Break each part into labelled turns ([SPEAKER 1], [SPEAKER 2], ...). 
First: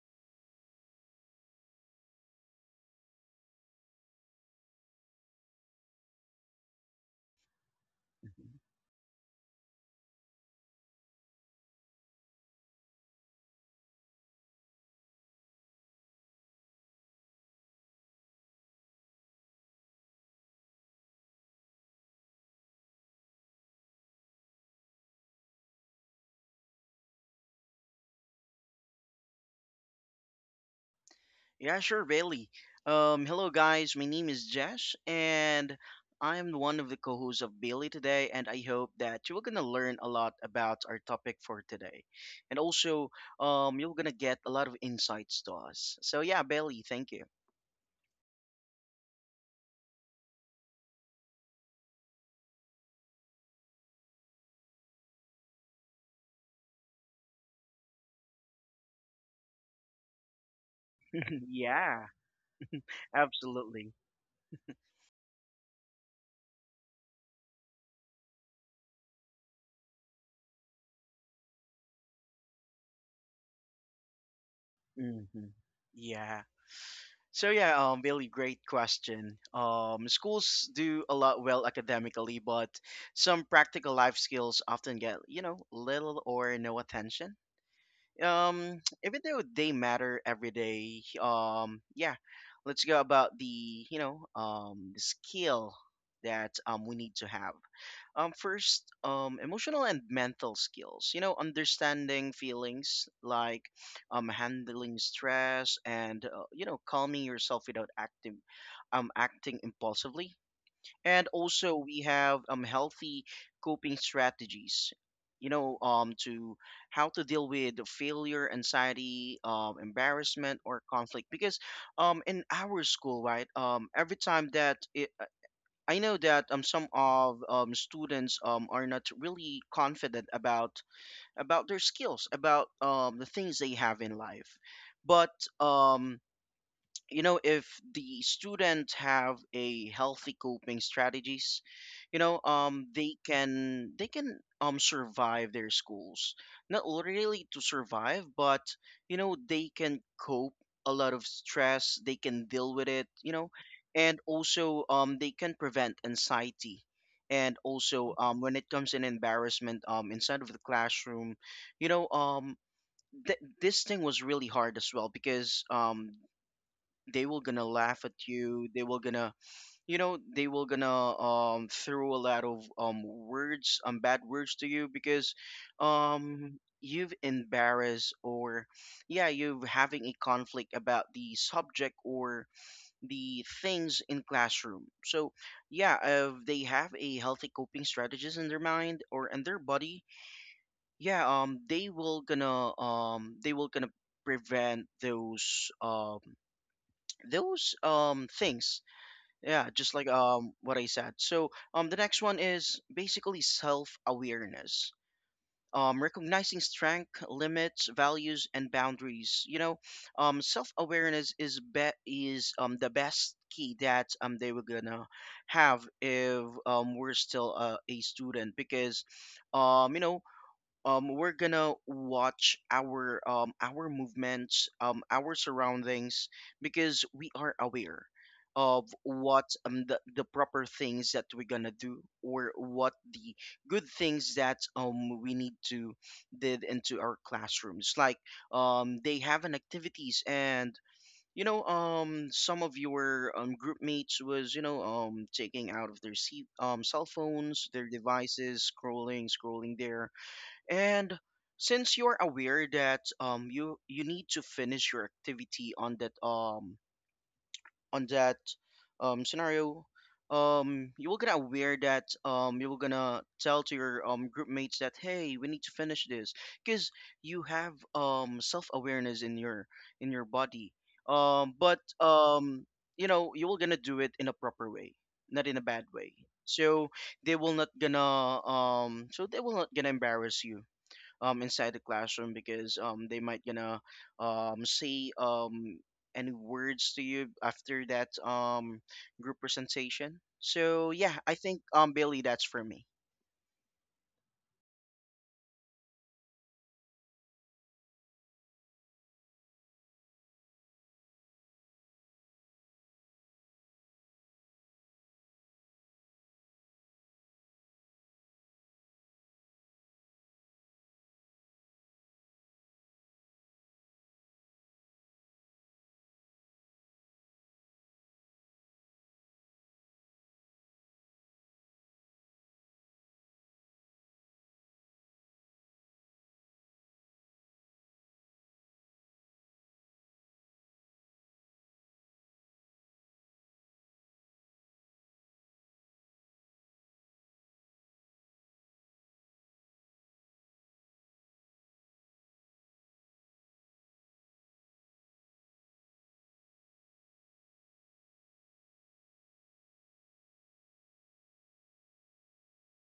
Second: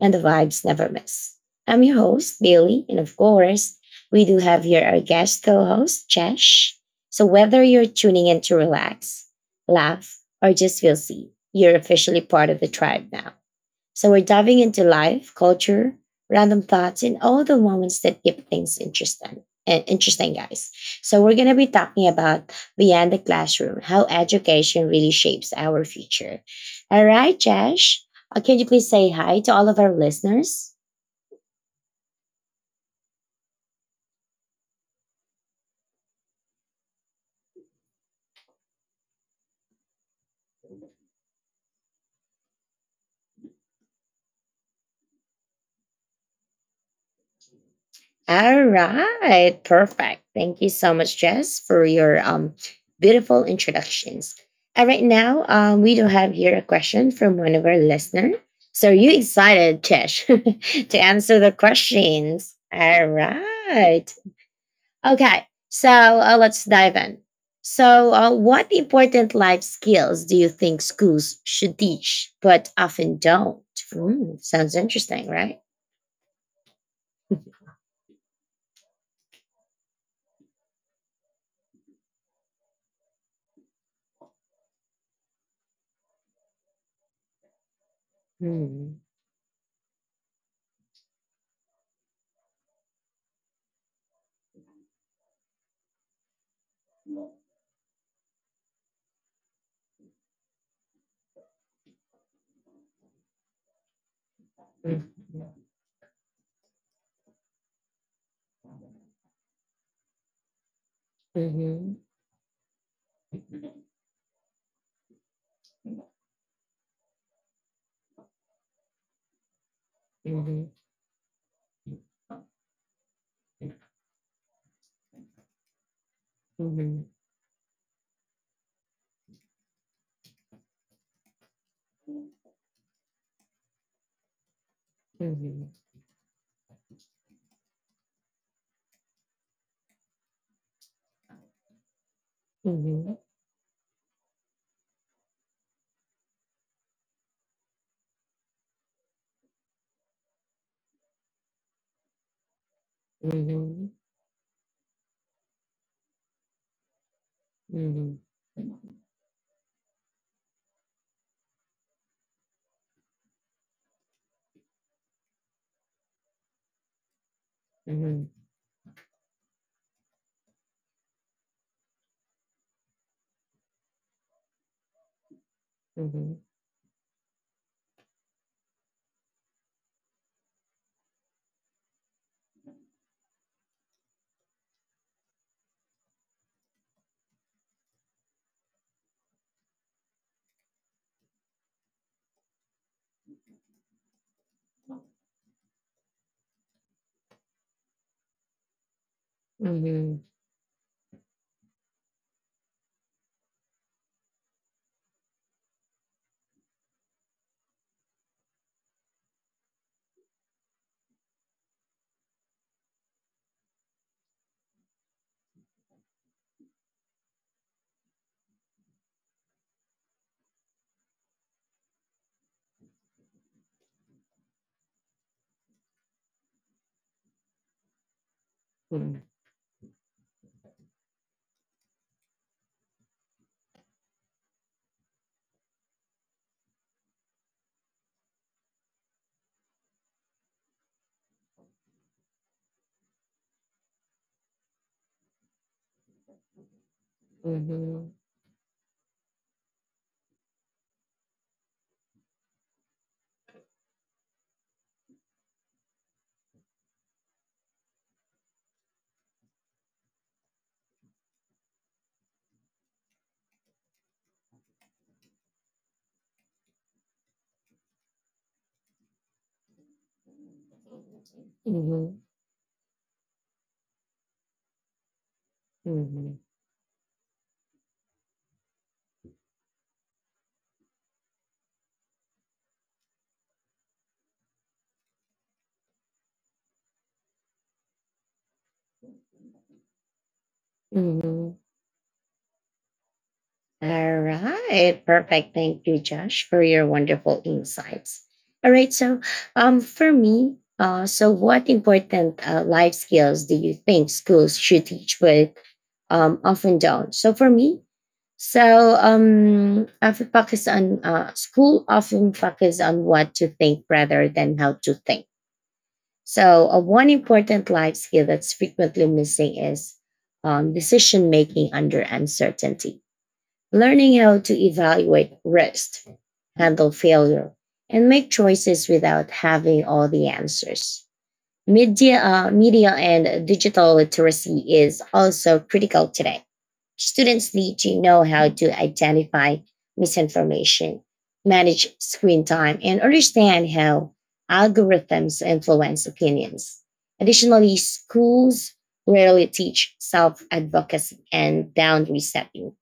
[SPEAKER 1] and the vibes never miss. I'm your host, Bailey, and of course, we do have here our guest co host, Chesh. So, whether you're tuning in to
[SPEAKER 2] Mhm.
[SPEAKER 1] relax, laugh, or just feel seen, you're officially part of the tribe now. So we're diving into life, culture, random thoughts, and all the moments that keep things interesting. And interesting, guys. So we're gonna be talking about beyond the classroom, how education really shapes our future. All right, Josh. Can you please say hi to all of our listeners?
[SPEAKER 2] Yeah, sure, Bailey. Hello, guys. My name is Jesh, and I'm one of the co hosts of Bailey today. And I hope that you're going to learn a lot about our topic for today. And also, you're going to get a lot of insights to us. So, yeah, Bailey, thank you.
[SPEAKER 1] All right, perfect. Thank you so much, Jess, for your beautiful introductions. And right now, we do have here a question from one of our listeners. So, are you excited, Jess, to answer the
[SPEAKER 2] Yeah,
[SPEAKER 1] questions? All
[SPEAKER 2] absolutely.
[SPEAKER 1] right. Okay, so let's dive in. So, what important life skills do you think schools should teach but often don't? Hmm, sounds interesting,
[SPEAKER 2] Hmm.
[SPEAKER 1] right?
[SPEAKER 2] Yeah. So really great question. Schools do a lot well academically, but some practical life skills often get little or no attention.
[SPEAKER 1] Hmm.
[SPEAKER 2] Even though they matter every day. Yeah, let's go about the the skill that we need to have. First, emotional and mental skills. You know, understanding feelings like handling
[SPEAKER 1] Mhm.
[SPEAKER 2] stress and calming yourself without acting impulsively. And also,
[SPEAKER 1] Mhm.
[SPEAKER 2] we have healthy coping strategies. You know, to How to deal with the failure, anxiety,
[SPEAKER 1] Uh
[SPEAKER 2] embarrassment,
[SPEAKER 1] huh.
[SPEAKER 2] or conflict. Because in our school, right,
[SPEAKER 1] Uh
[SPEAKER 2] every time I know that some
[SPEAKER 1] huh.
[SPEAKER 2] of students are not really confident about their skills, about the things they have in life.
[SPEAKER 1] Uh
[SPEAKER 2] But
[SPEAKER 1] huh.
[SPEAKER 2] um, you know if the student have a healthy coping strategies you know
[SPEAKER 1] Uh
[SPEAKER 2] they
[SPEAKER 1] huh.
[SPEAKER 2] can they can survive their schools, not really to survive, but you know they can cope a lot of stress, they can deal with it, you
[SPEAKER 1] Uh huh. Uh
[SPEAKER 2] know.
[SPEAKER 1] huh.
[SPEAKER 2] And also they can prevent anxiety, and
[SPEAKER 1] Uh
[SPEAKER 2] also
[SPEAKER 1] huh.
[SPEAKER 2] when it comes in embarrassment inside of the classroom, you know this thing was really hard as well because they will gonna
[SPEAKER 1] Uh
[SPEAKER 2] laugh at
[SPEAKER 1] huh.
[SPEAKER 2] you, they will gonna you know they will gonna throw a lot of words bad words to you because
[SPEAKER 1] Uh huh.
[SPEAKER 2] you've embarrassed or yeah you've having a conflict about the subject or the things in classroom. So yeah, if they have a healthy coping strategies in their mind or in their body, yeah they will gonna prevent those things. Yeah,
[SPEAKER 1] Uh
[SPEAKER 2] just like
[SPEAKER 1] huh.
[SPEAKER 2] what I said. So the next one is basically self-awareness. Recognizing strength, limits, values, and boundaries. You know, self-awareness is the best key that they were gonna have if we're still a student. Because you know we're gonna watch our movements, our surroundings, because we are aware of
[SPEAKER 1] Uh huh. Uh huh.
[SPEAKER 2] what the proper things that we're gonna do, or what the good things that we need to did into our classrooms. Like they have an activities, and you know some of your group mates was you know taking out of their seat cell
[SPEAKER 1] Uh
[SPEAKER 2] phones, their
[SPEAKER 1] huh.
[SPEAKER 2] devices, scrolling there. And since you're aware that you need to finish your activity on that scenario, you will gonna aware that you will gonna tell to your group mates that hey, we need to finish this, because you have self awareness in your body. Um
[SPEAKER 1] Uh
[SPEAKER 2] but
[SPEAKER 1] huh. Uh huh.
[SPEAKER 2] um you know you will gonna do it in a proper way, not in a bad
[SPEAKER 1] Uh
[SPEAKER 2] way.
[SPEAKER 1] huh.
[SPEAKER 2] So they will not gonna embarrass you inside the classroom because they might gonna say any words to you after that group presentation. So
[SPEAKER 1] Uh
[SPEAKER 2] yeah,
[SPEAKER 1] huh. Uh
[SPEAKER 2] I think
[SPEAKER 1] huh.
[SPEAKER 2] Bailey, that's for me.
[SPEAKER 1] All right. Perfect. Thank you, Josh, for your wonderful insights. All right. So, for me, so what important life skills do you think schools should teach, but often don't? So, for me, so I would focus on school often focus on what to think rather than how to think. So, one important life skill that's frequently missing is decision making under uncertainty. Learning how to evaluate risk, handle failure, and make choices without having all the answers. Media and digital literacy is also critical today. Students need to know how to identify misinformation, manage screen time, and understand how algorithms influence opinions. Additionally, schools rarely teach self advocacy and boundary setting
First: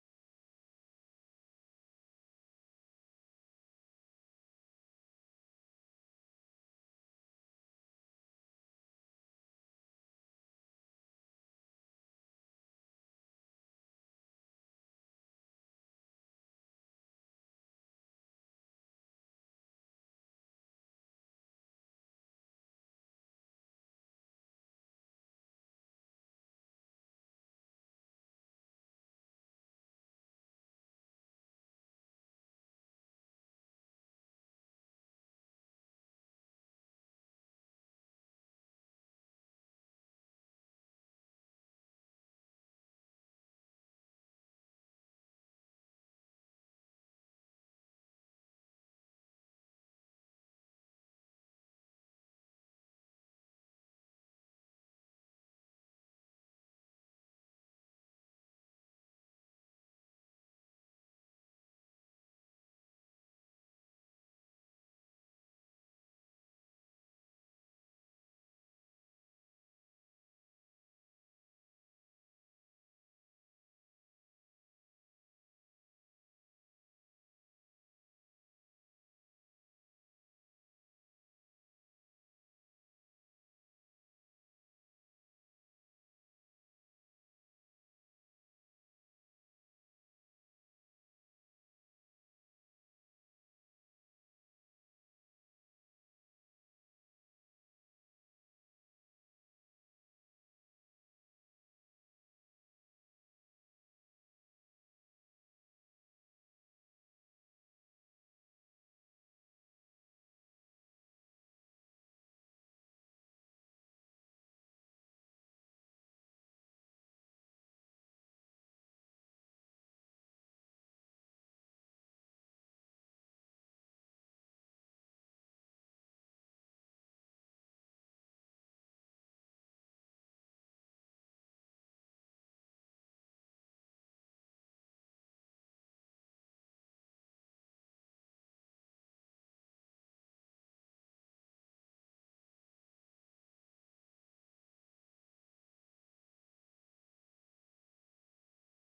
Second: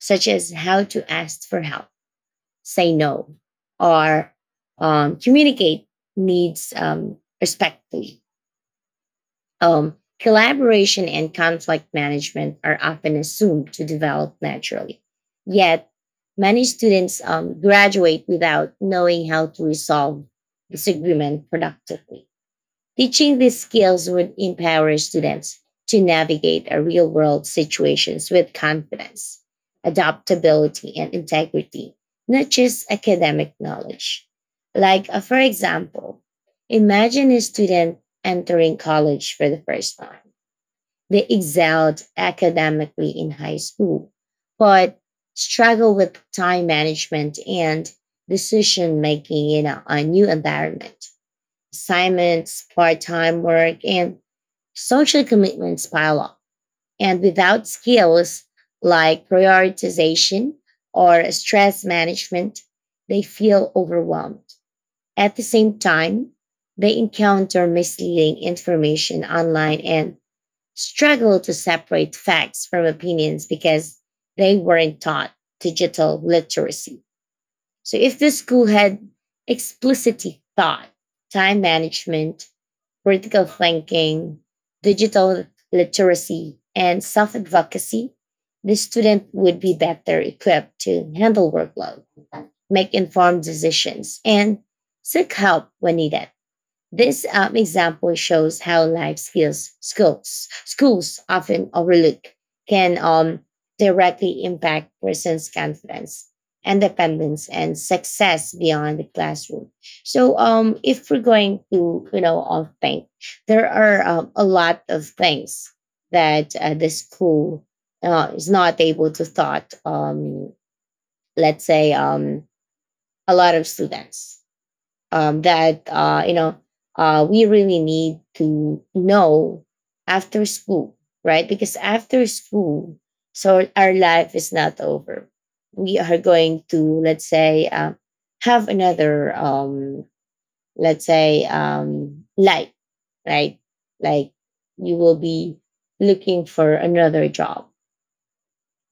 [SPEAKER 1] such as how to ask for help, say no, or communicate needs respectfully. Collaboration and conflict management are often assumed to develop naturally. Yet, many students graduate without knowing how to resolve disagreement productively. Teaching these skills would empower students to navigate a real world situations with confidence, adaptability, and integrity, not just academic knowledge. Like, for example, imagine a student entering college for the first time. They excelled academically in high school, but struggle with time management and decision making in a new environment, assignments, part time work, and social commitments pile up. And without skills like prioritization or stress management, they feel overwhelmed. At the same time, they encounter misleading information online and struggle to separate facts from opinions because they weren't taught digital literacy. So, if the school had explicitly taught time management, critical thinking, digital literacy, and self advocacy, the student would be better equipped to handle workload, make informed decisions, and seek help when needed. This example shows how life skills schools often overlook can directly impact person's confidence, independence, and success beyond the classroom. So, if we're going to think, there are a lot of things that the school is not able to thought. Let's say a lot of students that we really need to know after school, right? Because after school, so our life is not over. We are going to let's say have another let's say life, right? Like you will be looking for another job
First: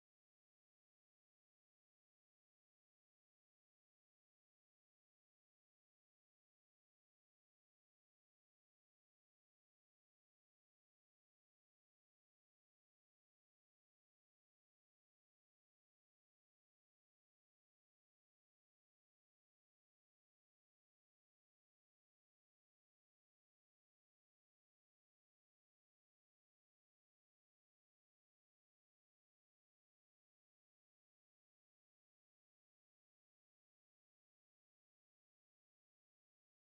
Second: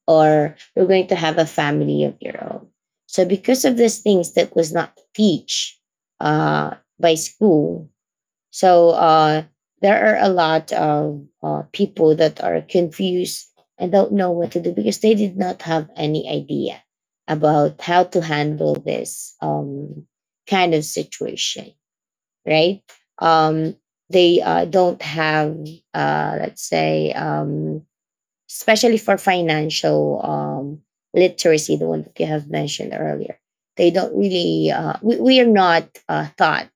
[SPEAKER 1] or you're going to have a family of your own. So because of these things that was not teach by school, so there are a lot of people that are confused and don't know what to do because they did not have any idea about how to handle this kind of situation, right? Um, they don't have, let's say, especially for financial literacy, the one that you have mentioned earlier. They don't really, we are not taught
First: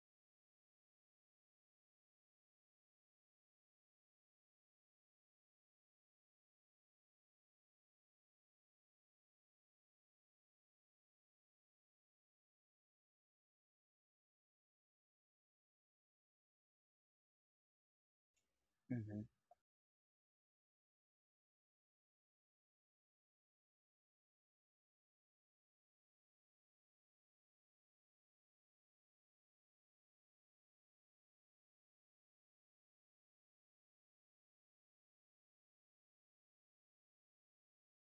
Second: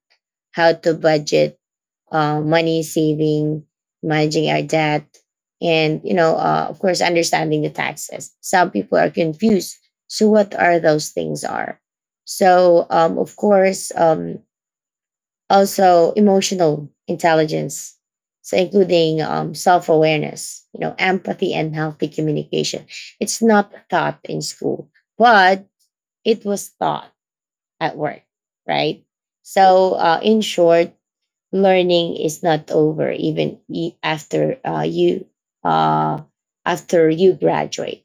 [SPEAKER 1] how to budget, money saving, managing our debt, and, you know, of course, understanding the taxes. Some people are confused. So, what are those things are? So, of course, also emotional intelligence, so including
[SPEAKER 2] Hmm.
[SPEAKER 1] self-awareness, you know, empathy and healthy communication. It's not taught in school, but it was taught at work, right? So in short, learning is not over even after you uh, after you graduate.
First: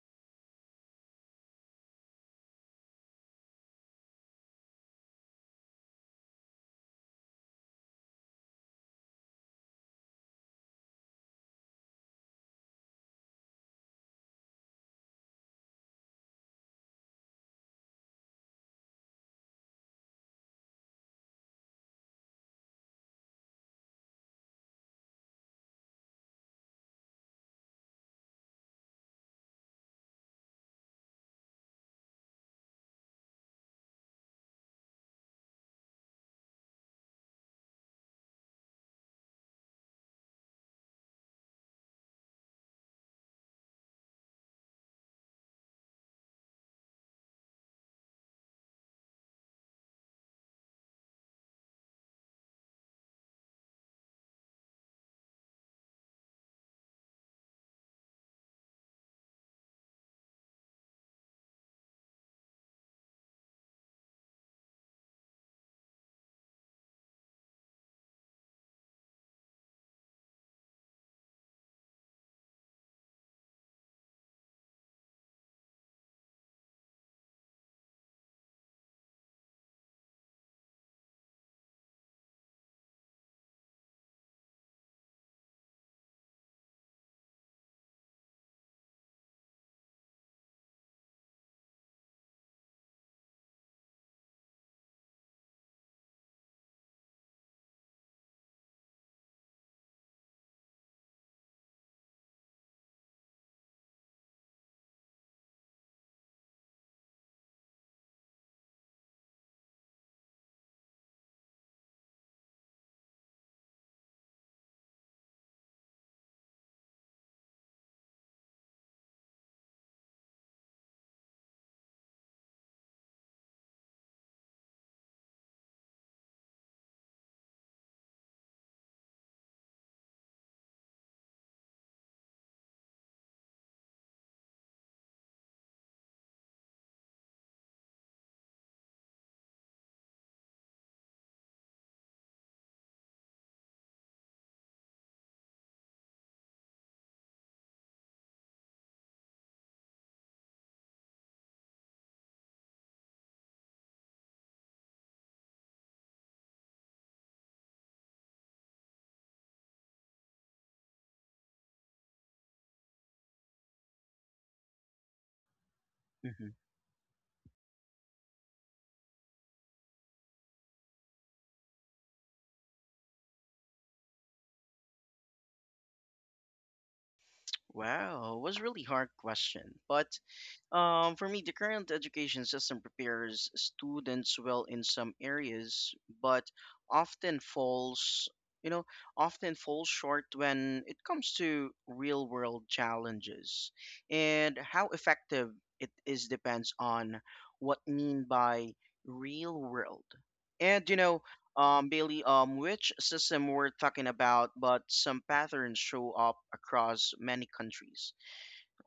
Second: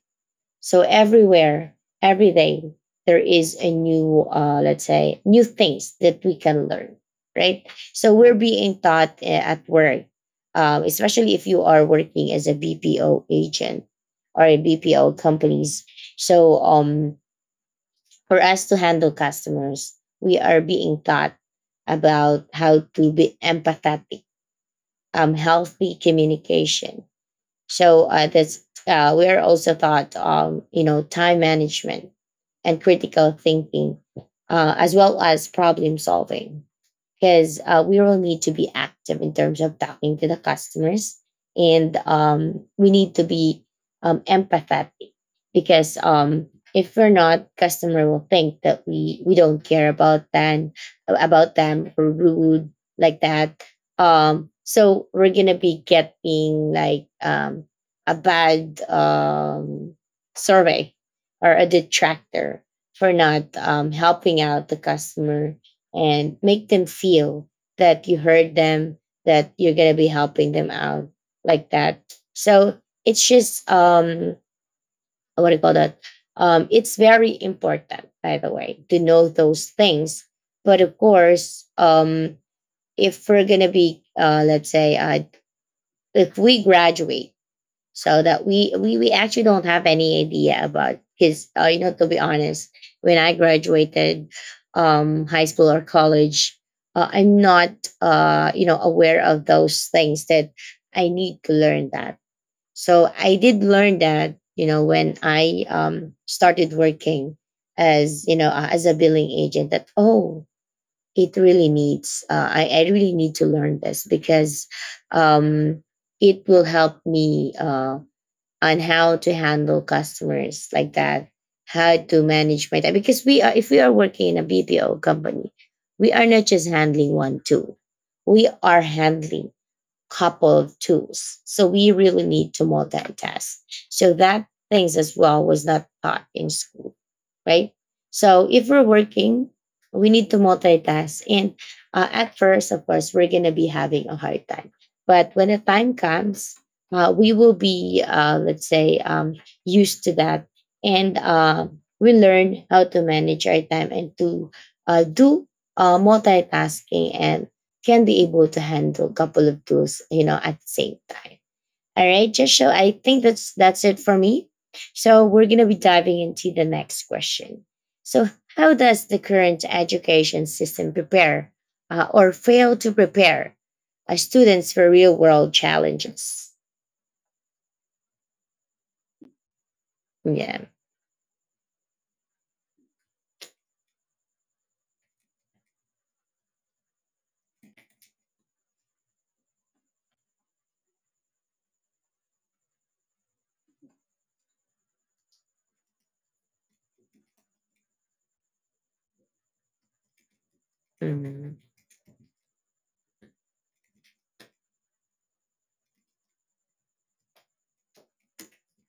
[SPEAKER 1] So everywhere, every day, there is a new, let's say, new things that we can learn, right? So we're being taught at work, especially if you are working as a BPO agent or a BPO companies. So for us to handle customers, we are being taught about how to be empathetic, healthy communication, so that's we are also taught, you know, time management and critical thinking, as well as problem solving because we will need to be active in terms of talking to the customers and we need to be empathetic because if we're not, customer will think that we don't care about them or rude like that. So we're gonna be getting like a bad survey or a detractor for not helping out the customer and make them feel that you heard them, that you're going to be helping them out like that. So it's just, what do you call that? It's very important, by the way, to know those things. But of course, if we're going to be, let's say, if we graduate, so that we actually don't have any idea about. Because you know, to be honest, when I graduated high school or college, I'm not you know aware of those things that I need to learn that. So I did learn that, you know, when I started working as you know as a billing agent that, oh, it really needs I really need to learn this because um, it will help me on how to handle customers like that, how to manage my time. Because we are, if we are working in a BPO company, we are not just handling one tool, we are handling couple of tools. So we really need to multitask. So that things as well was not taught in school, right? So if we're working, we need to multitask. And at first, of course, we're going to be having a hard time. But when the time comes, we will be, let's say, used to that. And we learn how to manage our time and to do multitasking and can be able to handle a couple of tools, you know, at the same time. All right, Joshua, I think that's it for me. So we're gonna be diving
[SPEAKER 2] Hmm.
[SPEAKER 1] into the next question. So, how does the current education system prepare or fail to prepare students for real world challenges?
[SPEAKER 2] Wow, was really hard question, but
[SPEAKER 1] Yeah.
[SPEAKER 2] For me, the current education system prepares students well in some areas, but often falls, you know, often falls short when it comes to real world challenges. And how effective it is depends on what mean by real world. And you know,
[SPEAKER 1] Mhm,
[SPEAKER 2] Bailey, which system we're talking about, but some patterns show up across many countries.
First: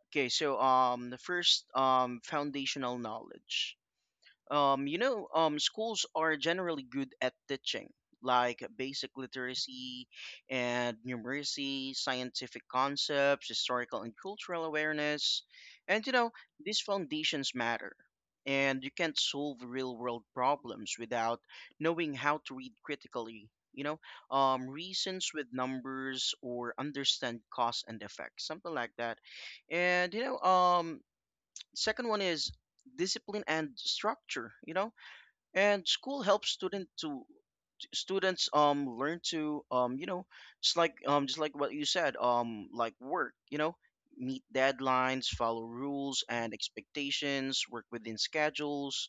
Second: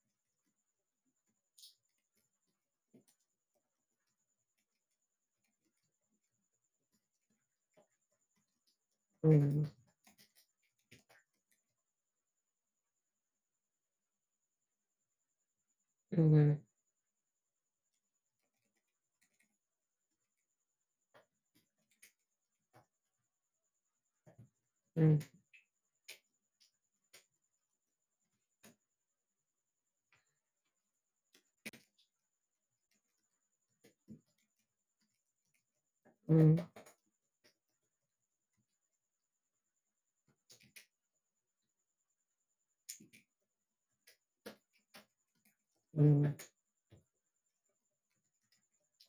[SPEAKER 2] Okay, so the first foundational knowledge. Schools are generally good at teaching like basic
[SPEAKER 1] mhm,
[SPEAKER 2] literacy and numeracy, scientific concepts, historical and cultural awareness. And, you
[SPEAKER 1] mhm,
[SPEAKER 2] know,
[SPEAKER 1] mhm,
[SPEAKER 2] these foundations matter. And you can't solve real world problems without knowing how to read critically, you know, reasons with numbers or understand cause and effect, something like that. And, you know, second one is discipline and structure, you know, and school
[SPEAKER 1] mhm,
[SPEAKER 2] helps
[SPEAKER 1] mhm,
[SPEAKER 2] students learn to you know, just like what you said, like work, you know, meet deadlines, follow rules
[SPEAKER 1] mhm,
[SPEAKER 2] and expectations, work within schedules.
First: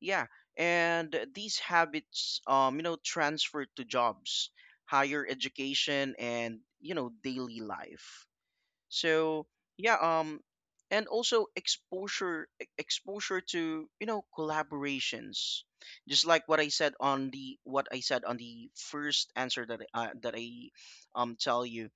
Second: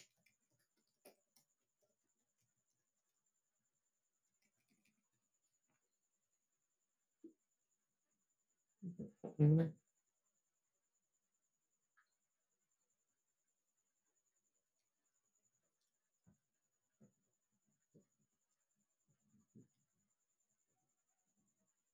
[SPEAKER 2] Yeah, and these habits you know transfer to jobs, higher education, and you know daily life. So yeah, and also exposure to you know collaborations, just like what I said on the first answer that I tell you,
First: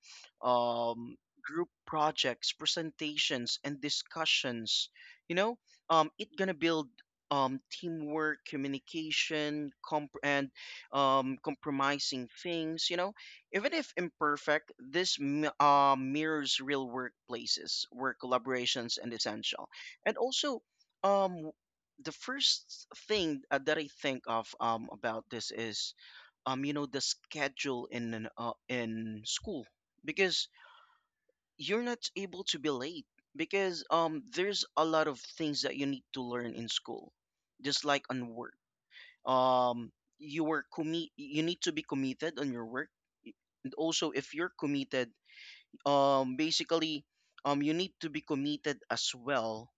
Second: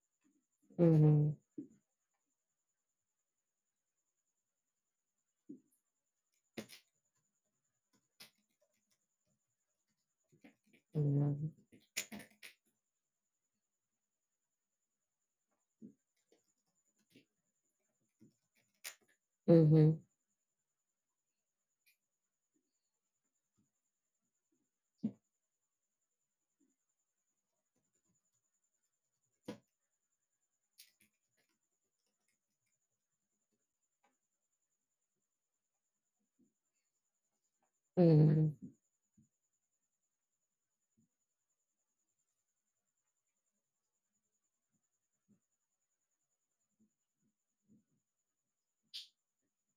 [SPEAKER 1] mhm, mhm, mhm,
[SPEAKER 2] um,
[SPEAKER 1] mhm,
[SPEAKER 2] group projects, presentations, and discussions. You know, it gonna build teamwork, communication, comp- and compromising things. You know, even if imperfect, this mirrors real workplaces where collaborations and essential.
[SPEAKER 1] mhm,
[SPEAKER 2] And also, um, the first thing that I think of about this is you know the schedule in in school, because you're not able to be late, because there's a lot of things that you need to learn in school, just like on work. Um, you need to be committed on your work. And also if you're committed, basically you need to be committed as well,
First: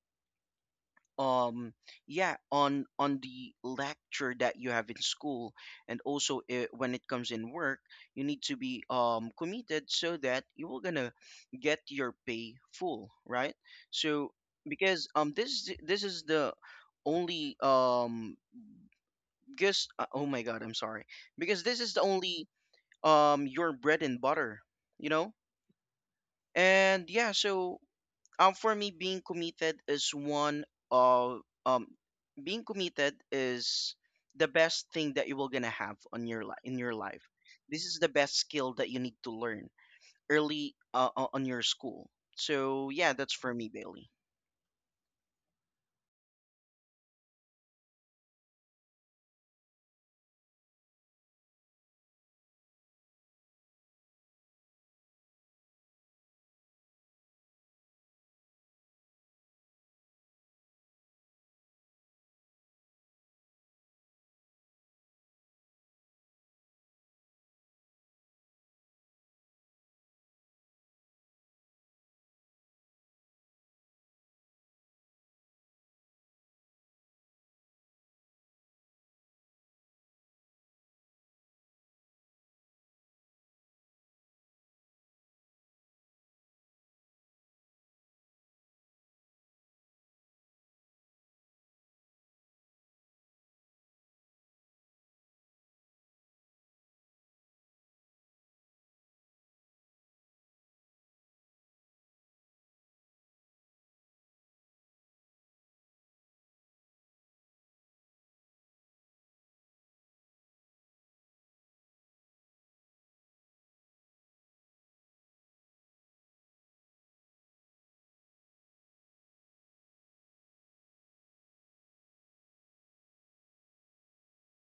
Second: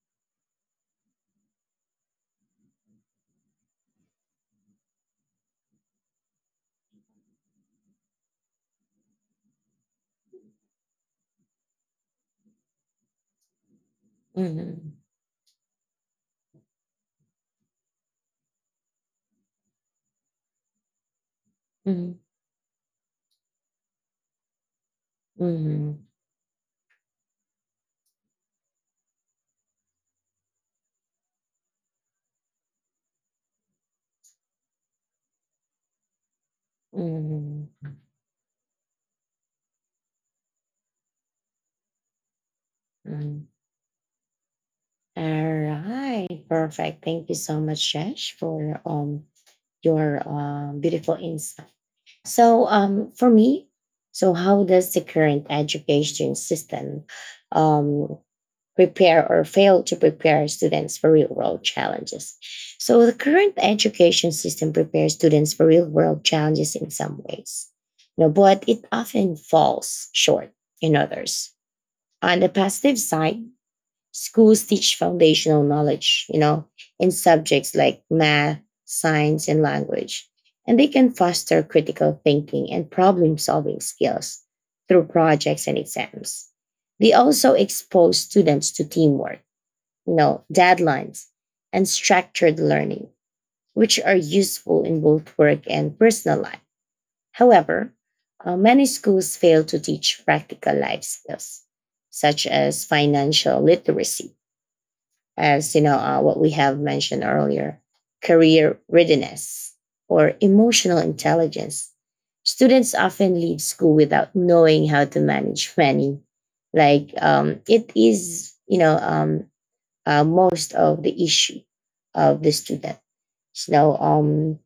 [SPEAKER 2] um yeah, on the lecture that you have in school. And also when it comes in work, you need to be committed so that you will gonna get your pay full, right? So because this is the only because oh my god, I'm sorry. Because this is the
[SPEAKER 1] mhm,
[SPEAKER 2] only your bread and butter, you know.
[SPEAKER 1] mhm, mhm,
[SPEAKER 2] And yeah, so for me, of um being committed is the best thing that you will gonna have on your life in your life.
[SPEAKER 1] mhm,
[SPEAKER 2] This is the best skill that you need to learn early, on your school. So yeah, that's
[SPEAKER 1] mhm.
[SPEAKER 2] for me, Bailey.
[SPEAKER 1] All right, perfect. Thank you so much, Shesh, for your beautiful insight. So for me, so how does the current education system um prepare or fail to prepare students for real world challenges? So the current education system prepares students for real world challenges in some ways, you know, but it often falls short in others. On the positive side, schools teach foundational knowledge, you know, in subjects like math, science, and language. And they can foster critical thinking and problem solving skills through projects and exams. They also expose students to teamwork, you know, deadlines, and structured learning, which are useful in both work and personal life. However, many schools fail to teach practical life skills, such as financial literacy as you know what we have mentioned earlier, career readiness or emotional intelligence. Students often leave school without knowing how to manage money, like it is you know most of the issue of the student. So um,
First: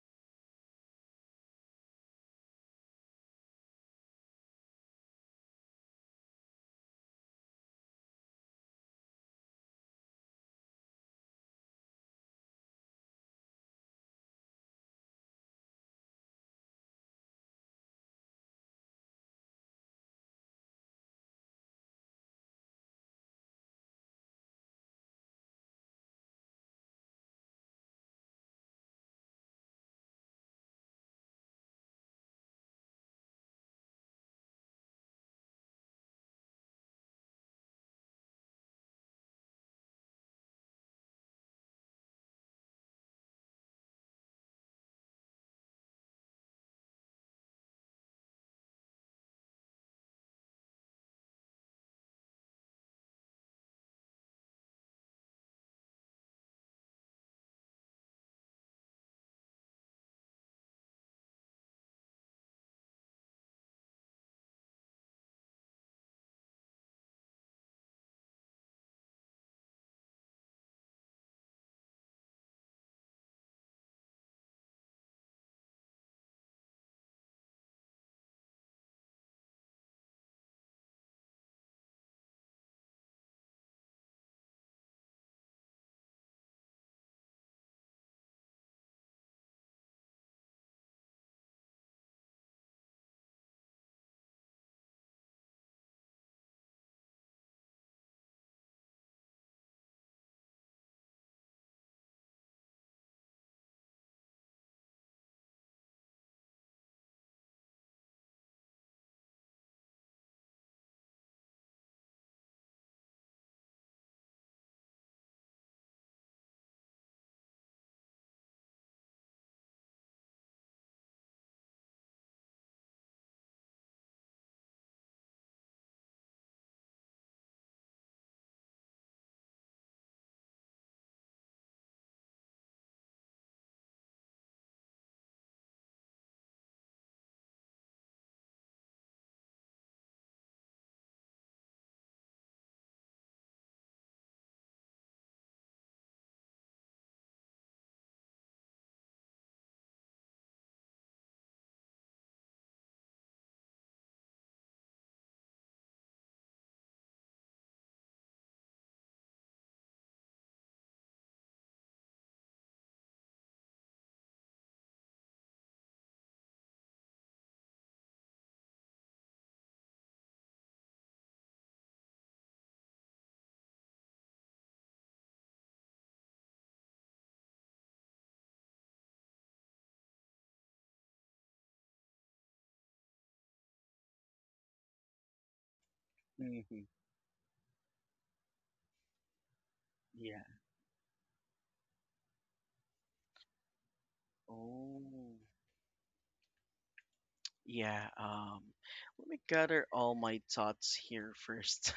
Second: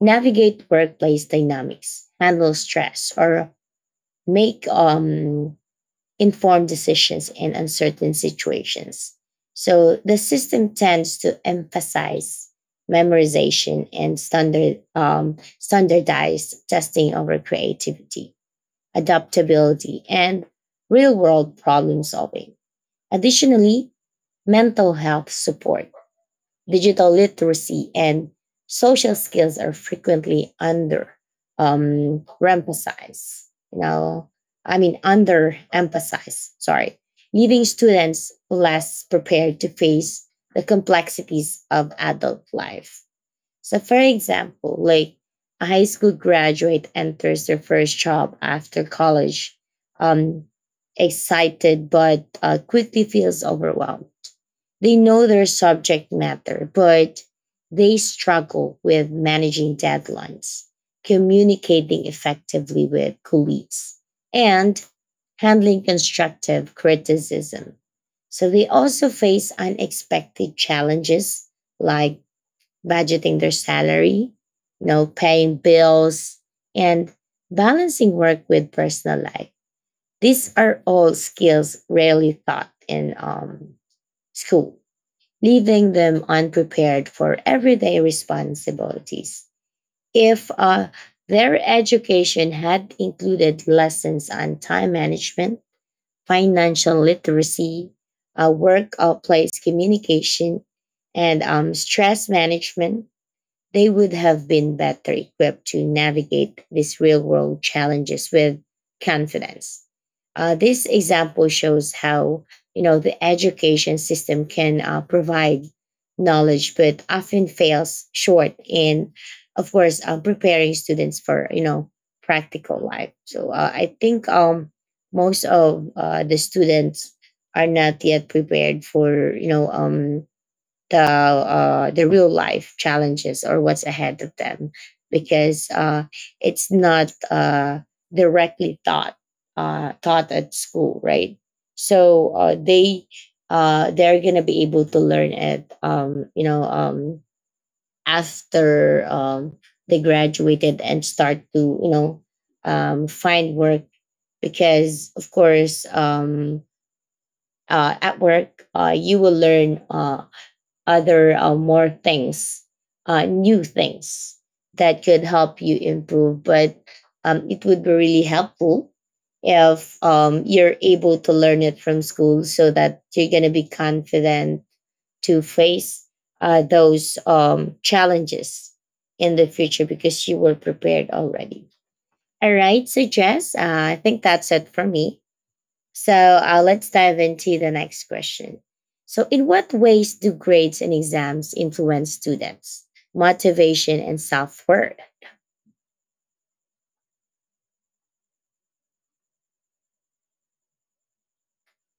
[SPEAKER 1] navigate workplace dynamics, handle stress, or make informed decisions in uncertain situations. So the system tends to emphasize memorization and standardized testing over creativity, adaptability, and real world problem solving. Additionally, mental health support, digital literacy and social skills are frequently under emphasized. You know, I mean, under emphasized, sorry, leaving students less prepared to face the complexities of adult life. So, for example, like a high school graduate enters their first job after college, um, excited but quickly feels overwhelmed. They know their subject matter, but they struggle with managing deadlines, communicating effectively with colleagues, and handling constructive criticism. So they also face unexpected challenges like budgeting their salary, paying bills, and balancing work with personal life. These are all skills rarely taught in school, leaving them unprepared for everyday responsibilities. If their education had included lessons on time management, financial literacy, workplace communication, and stress management, they would have been better equipped to navigate these real world challenges with confidence. This example shows how the education system can provide knowledge but often fails short in of course preparing students for practical life. So I think most of the students are not yet prepared for the real life challenges or what's ahead of them because it's not directly taught taught at school, right? So they're gonna be able to learn it, after they graduated and start to find work because of course at work you will learn other more things, new things that could help you improve. But it would be really helpful if you're able to learn it from school so that you're going to be confident to face those challenges in the future because you were prepared already. All right. So, Jess, I think that's it for me. So
[SPEAKER 2] Mm-hmm.
[SPEAKER 1] let's dive into the next question. So, in what ways do
[SPEAKER 2] Yeah.
[SPEAKER 1] grades and exams influence students' motivation and self worth?
[SPEAKER 2] Oh. Yeah, let me gather all my thoughts here first.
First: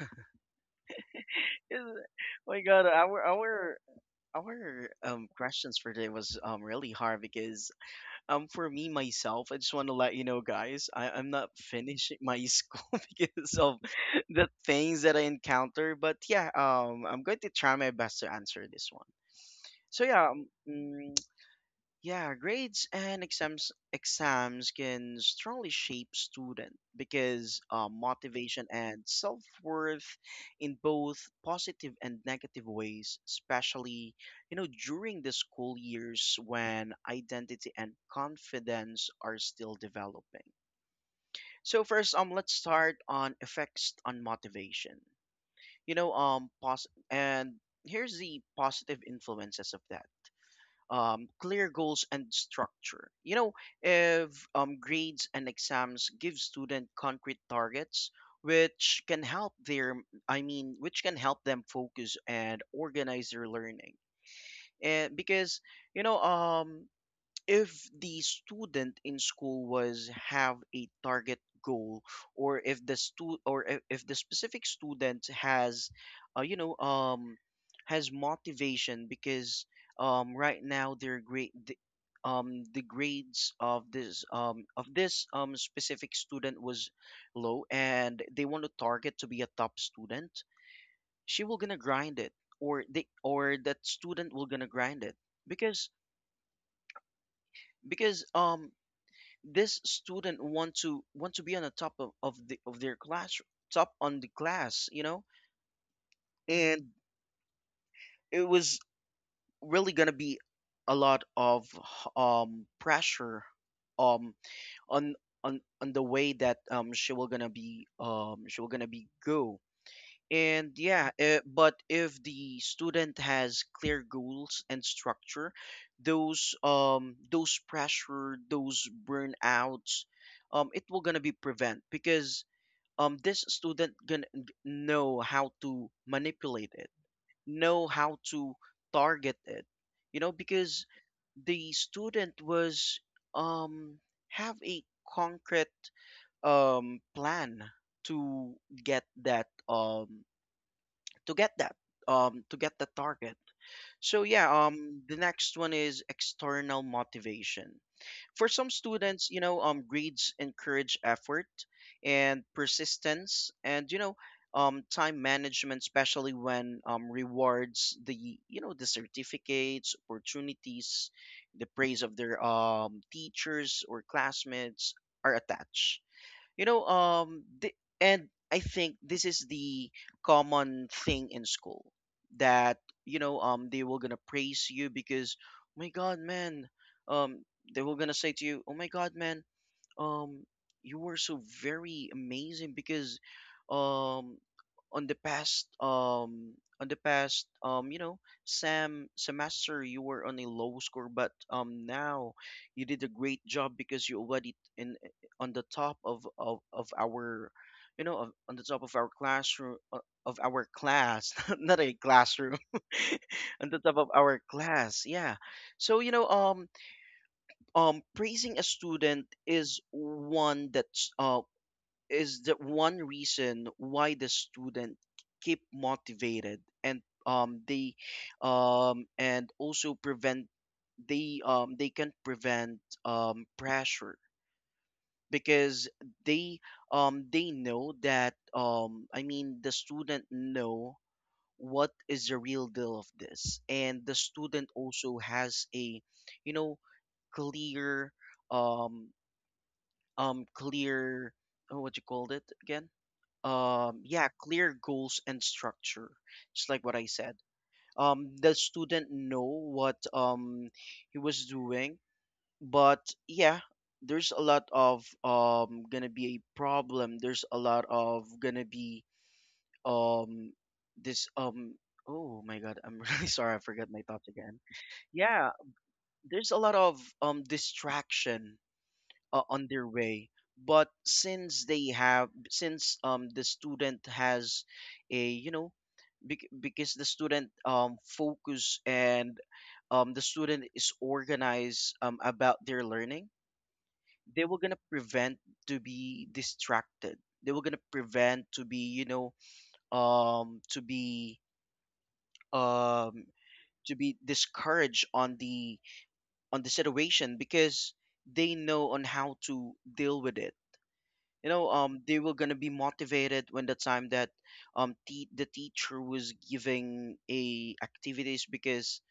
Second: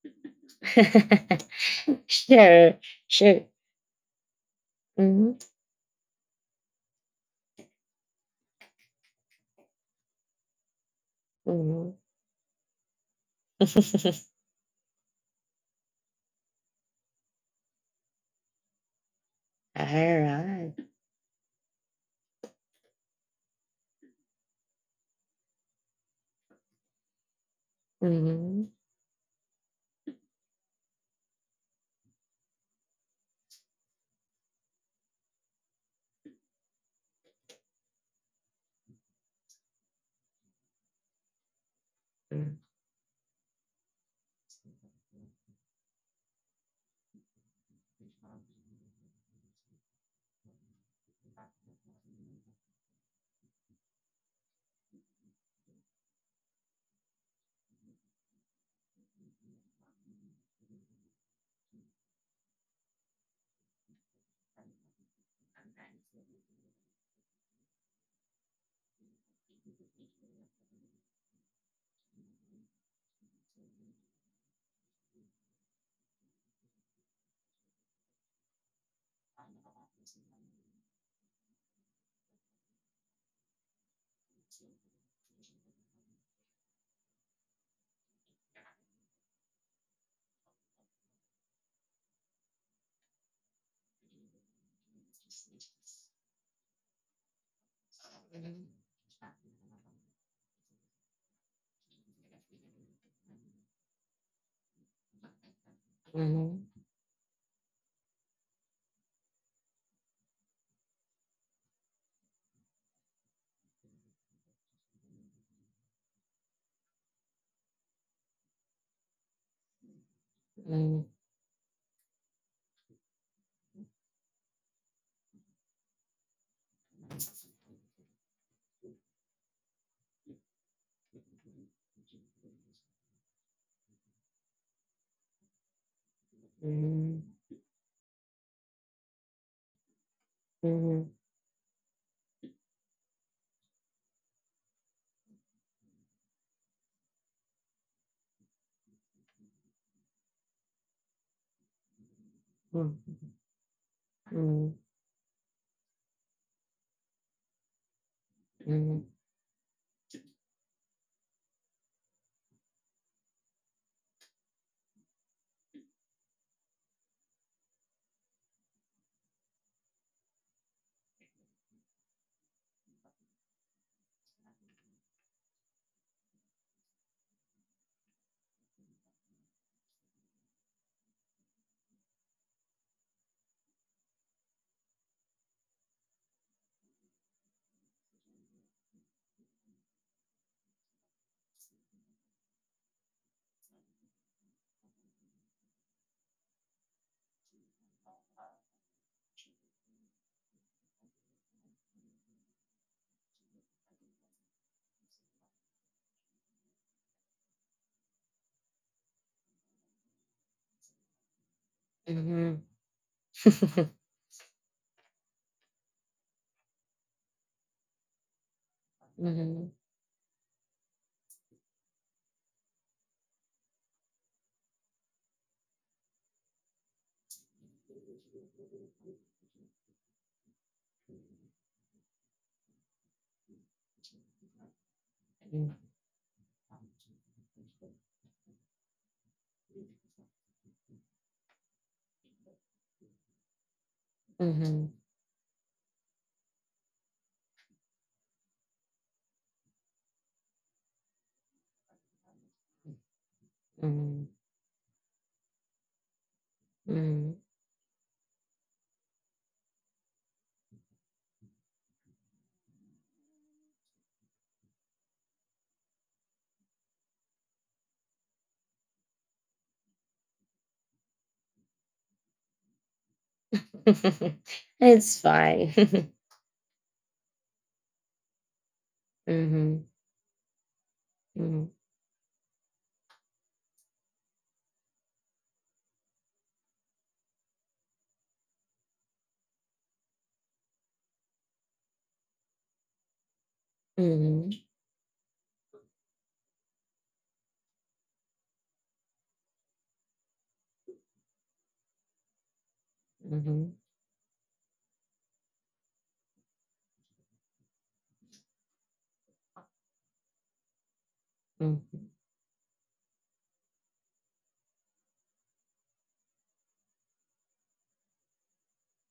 [SPEAKER 2] Is- my
[SPEAKER 1] Sure,
[SPEAKER 2] god, our
[SPEAKER 1] sure.
[SPEAKER 2] our our um
[SPEAKER 1] Mhm,
[SPEAKER 2] questions for today was really hard because for me myself, I just want to let you know, guys, I'm not
[SPEAKER 1] mhm.
[SPEAKER 2] finishing my school because of the things that I encounter. But yeah, I'm going to try my best to answer this one.
[SPEAKER 1] All
[SPEAKER 2] So yeah,
[SPEAKER 1] right.
[SPEAKER 2] yeah, grades and exams can strongly shape student because motivation
[SPEAKER 1] Mhm,
[SPEAKER 2] and self-worth in both positive and negative ways, especially you know during the school years when identity and confidence are still developing. So first, let's
[SPEAKER 1] mhm,
[SPEAKER 2] start on effects on motivation. You know, pos- and here's the positive influences of that: clear goals and structure. You know, if grades and exams give student concrete targets, which can help I mean, which can help them focus and organize their learning. And because you know, if the student in school was have a target goal, or if the stu- or if the specific student has uh, you know um has motivation, because right now the grades of this specific student was low, and they want to target to be a top student, she will gonna grind it, or they, or that student will gonna grind it, because because um
[SPEAKER 1] mhm,
[SPEAKER 2] this student want to be on the top of the of their class, top on the class, you know.
[SPEAKER 1] mhm,
[SPEAKER 2] And it was really gonna be a lot of pressure um on on the way that she will gonna be go. And
[SPEAKER 1] mhm,
[SPEAKER 2] yeah, but if the student has clear goals and structure, those pressure, those burnouts, it will gonna be prevent, because this student gonna know how to manipulate it,
[SPEAKER 1] mhm,
[SPEAKER 2] know how to target it, you know,
[SPEAKER 1] mhm, mhm,
[SPEAKER 2] because
[SPEAKER 1] mhm, mhm,
[SPEAKER 2] the student was um have a concrete plan to get that to get that to get the target. So yeah, the next one is external motivation. For some students, you know, grades encourage effort and persistence and, you know, time management, especially when rewards, the, you know, the certificates, opportunities, the praise of their teachers or classmates, are attached. You know and I think this is the common thing in school that you know they were gonna praise you because oh my god, man, um they were gonna say to you, oh my god, man, um you were so very amazing because um on the past um on the past you know sam semester you were on a low score, but now you did a great job because you already in on the top of our, on the top of our classroom, of our class not a classroom on the top of our class, yeah. So, praising a student
[SPEAKER 1] mhm,
[SPEAKER 2] is one that's is the one reason why the student keep motivated, and they and also prevent, they can prevent pressure, because they they know that, I mean, the student know what is the real deal of this, and the student
[SPEAKER 1] mhm,
[SPEAKER 2] also has a, you know clear, um clear... oh, what you called it again
[SPEAKER 1] mhm, mhm.
[SPEAKER 2] yeah, clear goals and structure. Just like what I said,
[SPEAKER 1] Mhm.
[SPEAKER 2] the student know what, he was doing, but yeah, there's a lot of gonna be a problem, there's a lot of gonna be, um this um oh my god, I'm really sorry, I forgot my thoughts again.
[SPEAKER 1] It's
[SPEAKER 2] Yeah,
[SPEAKER 1] fine.
[SPEAKER 2] there's a lot of distraction on
[SPEAKER 1] Mhm,
[SPEAKER 2] their way. But since
[SPEAKER 1] mhm,
[SPEAKER 2] they have, since the student has a, because the student focus, and the student is organized about their learning. They
[SPEAKER 1] mhm,
[SPEAKER 2] were gonna prevent to be distracted, they were gonna prevent to be, to be, um
[SPEAKER 1] mhm,
[SPEAKER 2] to be discouraged on the situation, because they know on how to deal with it. you know um
[SPEAKER 1] mhm,
[SPEAKER 2] they were gonna be motivated when the time that, the teacher was giving a activities, because,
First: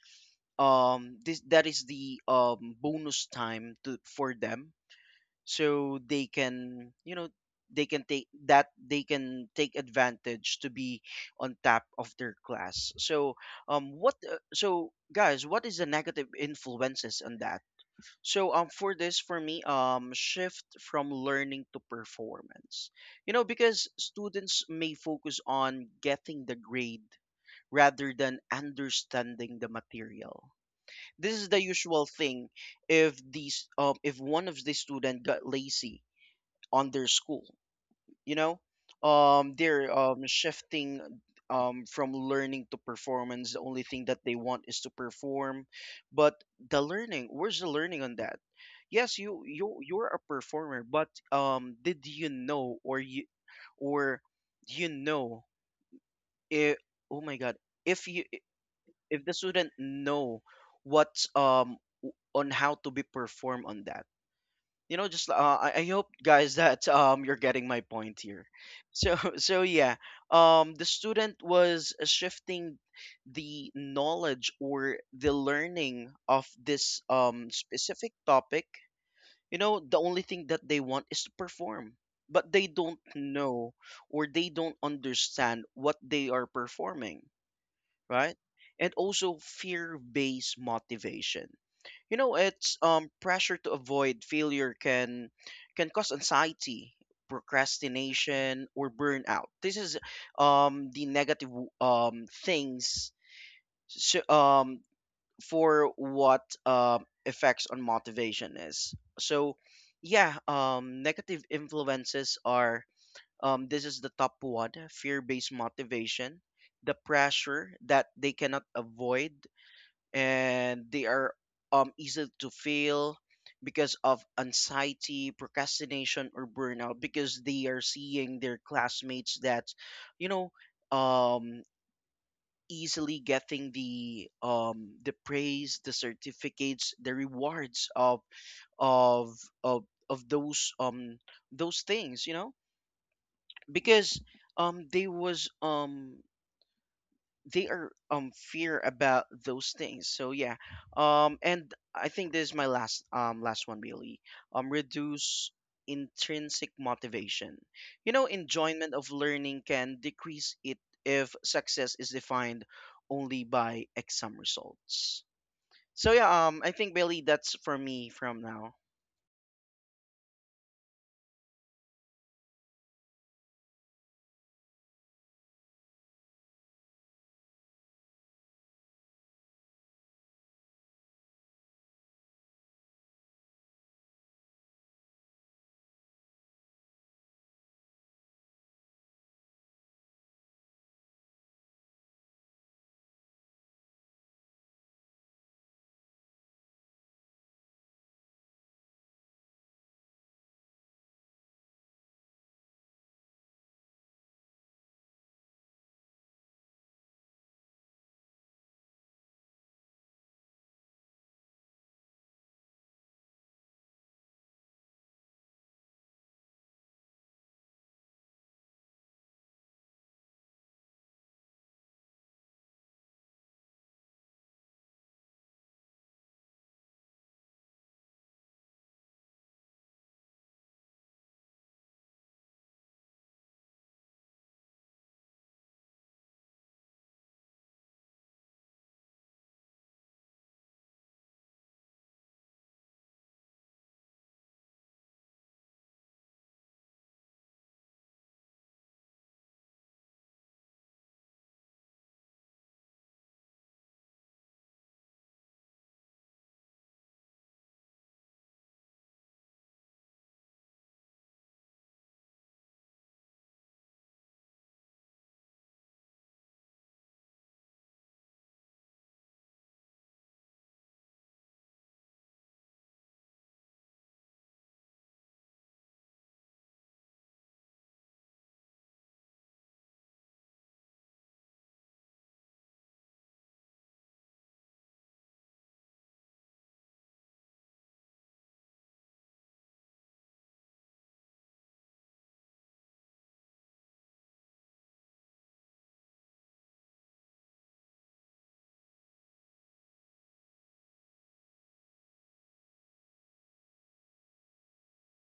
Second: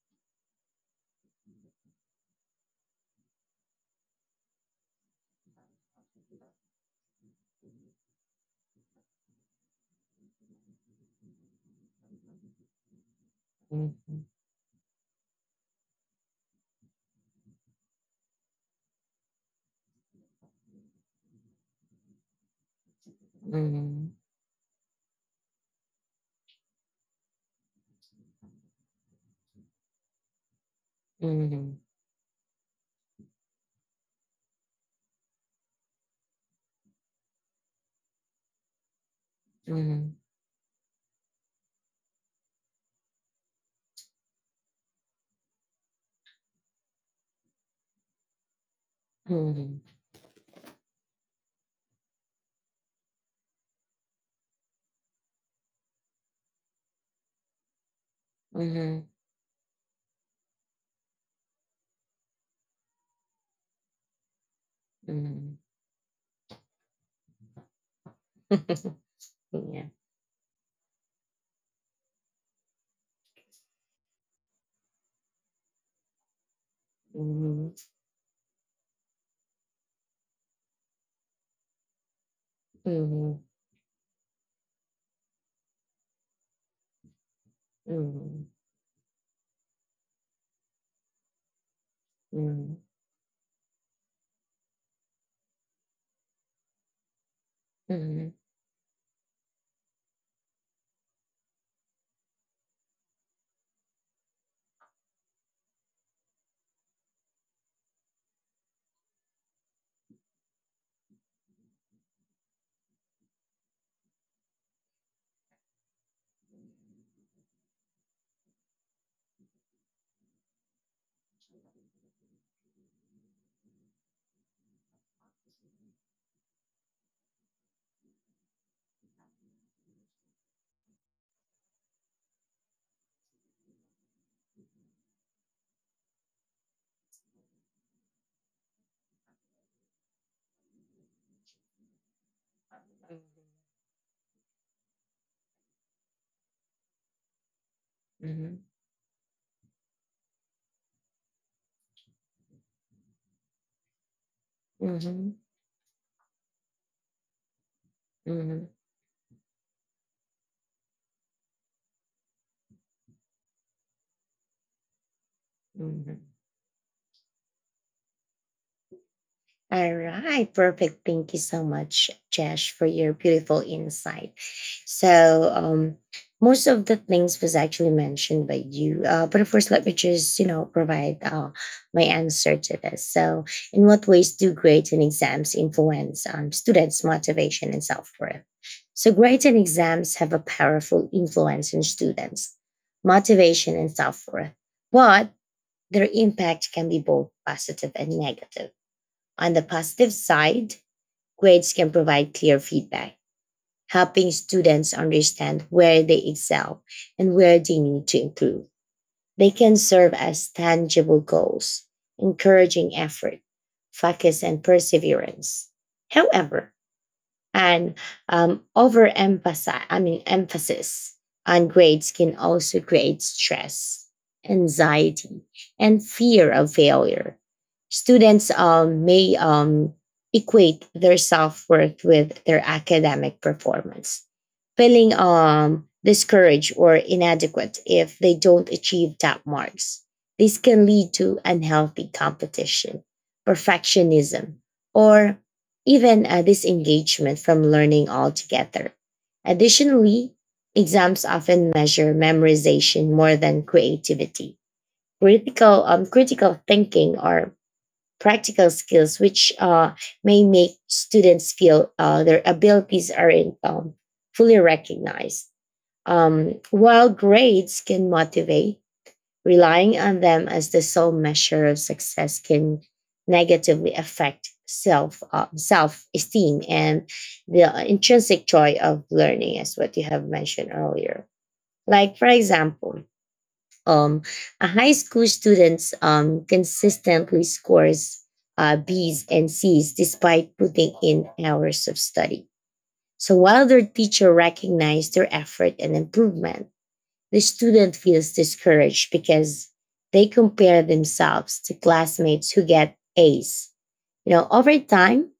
[SPEAKER 2] this that is the bonus time to for them, so they can, they can take that, they can take advantage to be on top of their class. So,
[SPEAKER 1] mhm,
[SPEAKER 2] what
[SPEAKER 1] mhm,
[SPEAKER 2] so guys, what is the negative influences on that? So, for this for me, shift from learning to performance. You know, because
[SPEAKER 1] mhm,
[SPEAKER 2] students may focus on getting the grade rather than understanding the material. This is the usual thing. If these if one of the student got lazy on their school, you know they're,
[SPEAKER 1] mhm,
[SPEAKER 2] shifting, from learning to performance. The only thing that they want is to perform, but the learning, where's the learning on that? Yes, you're a performer, but did you know? Or you, or, you know if... oh my god, if you,
[SPEAKER 1] mhm, mhm,
[SPEAKER 2] if the student know what's, on how to be performed on that. You know, just
[SPEAKER 1] mhm.
[SPEAKER 2] I hope guys that, you're getting my point here. So so
[SPEAKER 1] Yeah.
[SPEAKER 2] yeah, the student was, shifting the knowledge or the learning of this
[SPEAKER 1] Mhm,
[SPEAKER 2] specific topic. You know, the only thing that they want is to perform, but they
[SPEAKER 1] mhm,
[SPEAKER 2] don't
[SPEAKER 1] mhm, mhm,
[SPEAKER 2] know, or they don't understand what they are performing, right? And also fear based motivation. You know,
[SPEAKER 1] mhm,
[SPEAKER 2] it's pressure to avoid failure can, cause anxiety, procrastination, or burnout. This is the negative things. So, for what effects on motivation is. So yeah, negative influences are, this is the top one, fear-based motivation, the pressure that they cannot avoid, and they are easy to fail because of anxiety, procrastination, or burnout, because they are seeing their classmates that, you know, um easily getting the, the praise, the certificates, the rewards of of of those, those things, you know? Because, um they was um they are, fear about those things, so yeah, and I think this is my last, last one really.
[SPEAKER 1] mhm, mhm,
[SPEAKER 2] Reduce intrinsic motivation. You know,
[SPEAKER 1] mhm,
[SPEAKER 2] enjoyment of learning can decrease it if success is defined only by exam results.
[SPEAKER 1] mhm,
[SPEAKER 2] So
[SPEAKER 1] mhm.
[SPEAKER 2] yeah, I think, Bailey, that's for me from now.
[SPEAKER 1] All right, perfect. Thank you so much, Josh, for your beautiful insight. So, most of the things was actually mentioned by you, but of course, let me just provide my answer to this. So, in what ways do grades and exams influence students' motivation and self worth? So, grades and exams have a powerful influence on students' motivation and self worth, but their impact can be both positive and negative. On the positive side, grades can provide clear feedback, helping students understand where they excel and where they need to improve. They can serve as tangible goals, encouraging effort, focus, and perseverance. However, and overemphasize I mean emphasis on grades can also create stress, anxiety, and fear of failure. Students may equate their self-worth with their academic performance, feeling discouraged or inadequate if they don't achieve top marks. This can lead to unhealthy competition, perfectionism, or even a disengagement from learning altogether. Additionally, exams often measure memorization more than creativity. Critical thinking or practical skills, which may make students feel their abilities are in, fully recognized. While grades can motivate, relying on them as the sole measure of success can negatively affect self esteem and the intrinsic joy of learning, as what you have mentioned earlier. Like for example, um, a high school students consistently scores B's and C's despite putting in hours of study. So while their teacher recognized their effort and improvement, the student feels discouraged because they compare themselves to classmates who get A's. You know, over time,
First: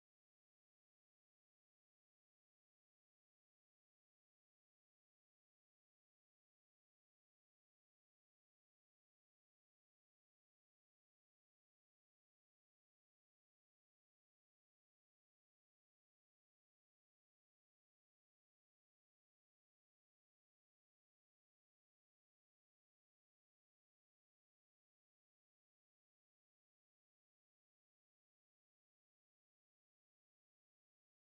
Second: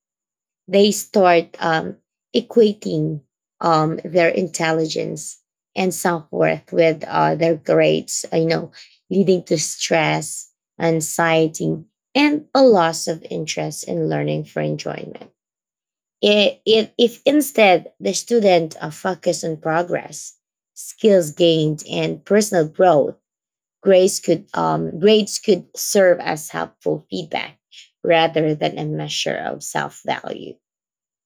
[SPEAKER 1] they start equating their intelligence and self-worth with their grades, leading to stress, anxiety, and a loss of interest in learning for enjoyment. If instead the student focus on progress, skills gained and personal growth, grades could serve as helpful feedback rather than a measure of self-value.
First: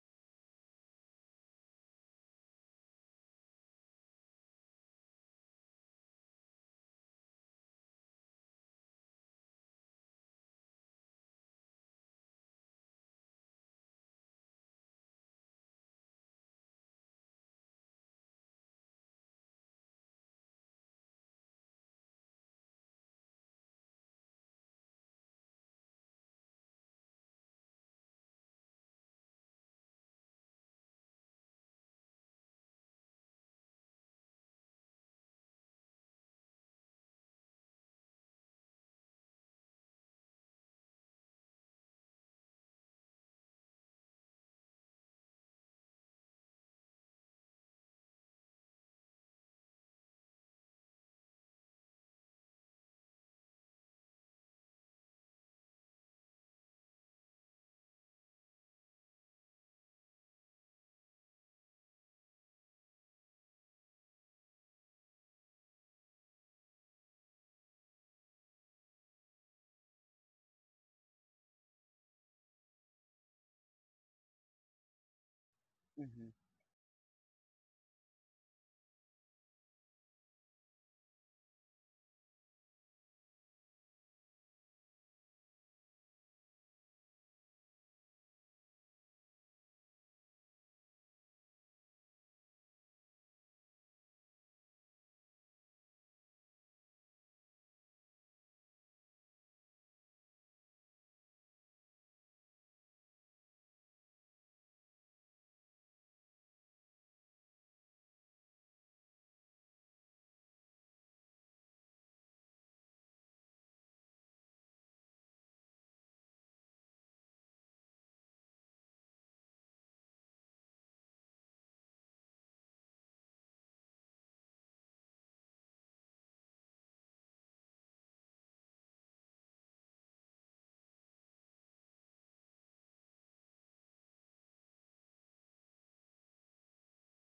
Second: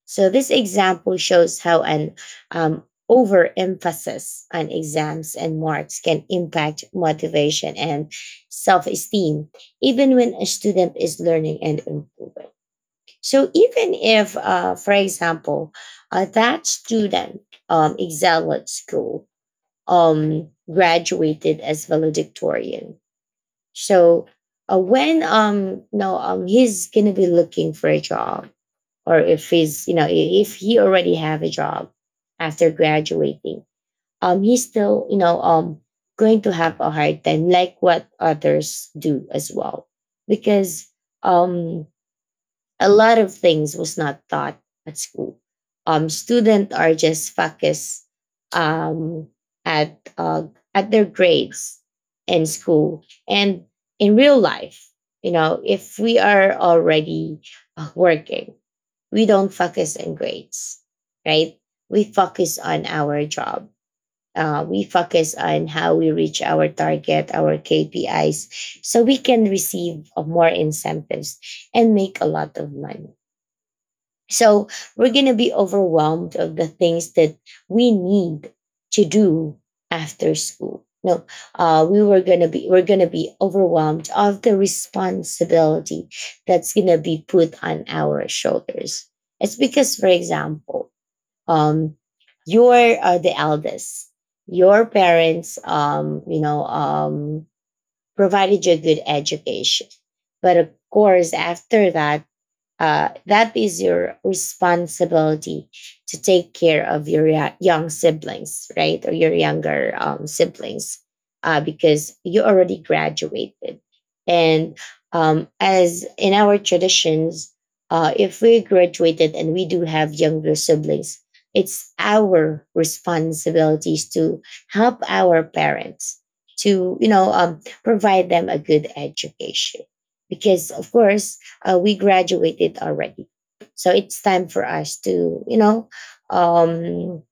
[SPEAKER 1] So this example shows how an um, overemphasis on exams and marks can impact motivation and self-esteem, even when a student is learning and improving. So even if, for example, that student excelled at school, graduated as valedictorian. So when no, he's gonna be looking for a job, or if he's if he already have a job after graduating, he's still going to have a hard time like what others do as well, because um a lot of things was not taught at school. Um, students are just focused um at uh at their grades in school and in real life. You know, if we are already working, we don't focus on grades, right? We focus on our job. We focus on how we reach our target, our KPIs, so we can receive more incentives and make a lot of money. So we're going to be
[SPEAKER 2] Hmm.
[SPEAKER 1] overwhelmed of the things that we need to do after school. No, we're going to be overwhelmed of the responsibility that's going to be put on our shoulders. It's because, for example, um, you're the eldest. Your parents, provided you a good education, but of course, after that, that is your responsibility to take care of your young siblings, right? Or your younger siblings, because you already graduated. And as in our traditions, if we graduated and we do have younger siblings, it's our responsibilities to help our parents to, you know, provide them a good education. Because, of course, we graduated already, so it's time for us to um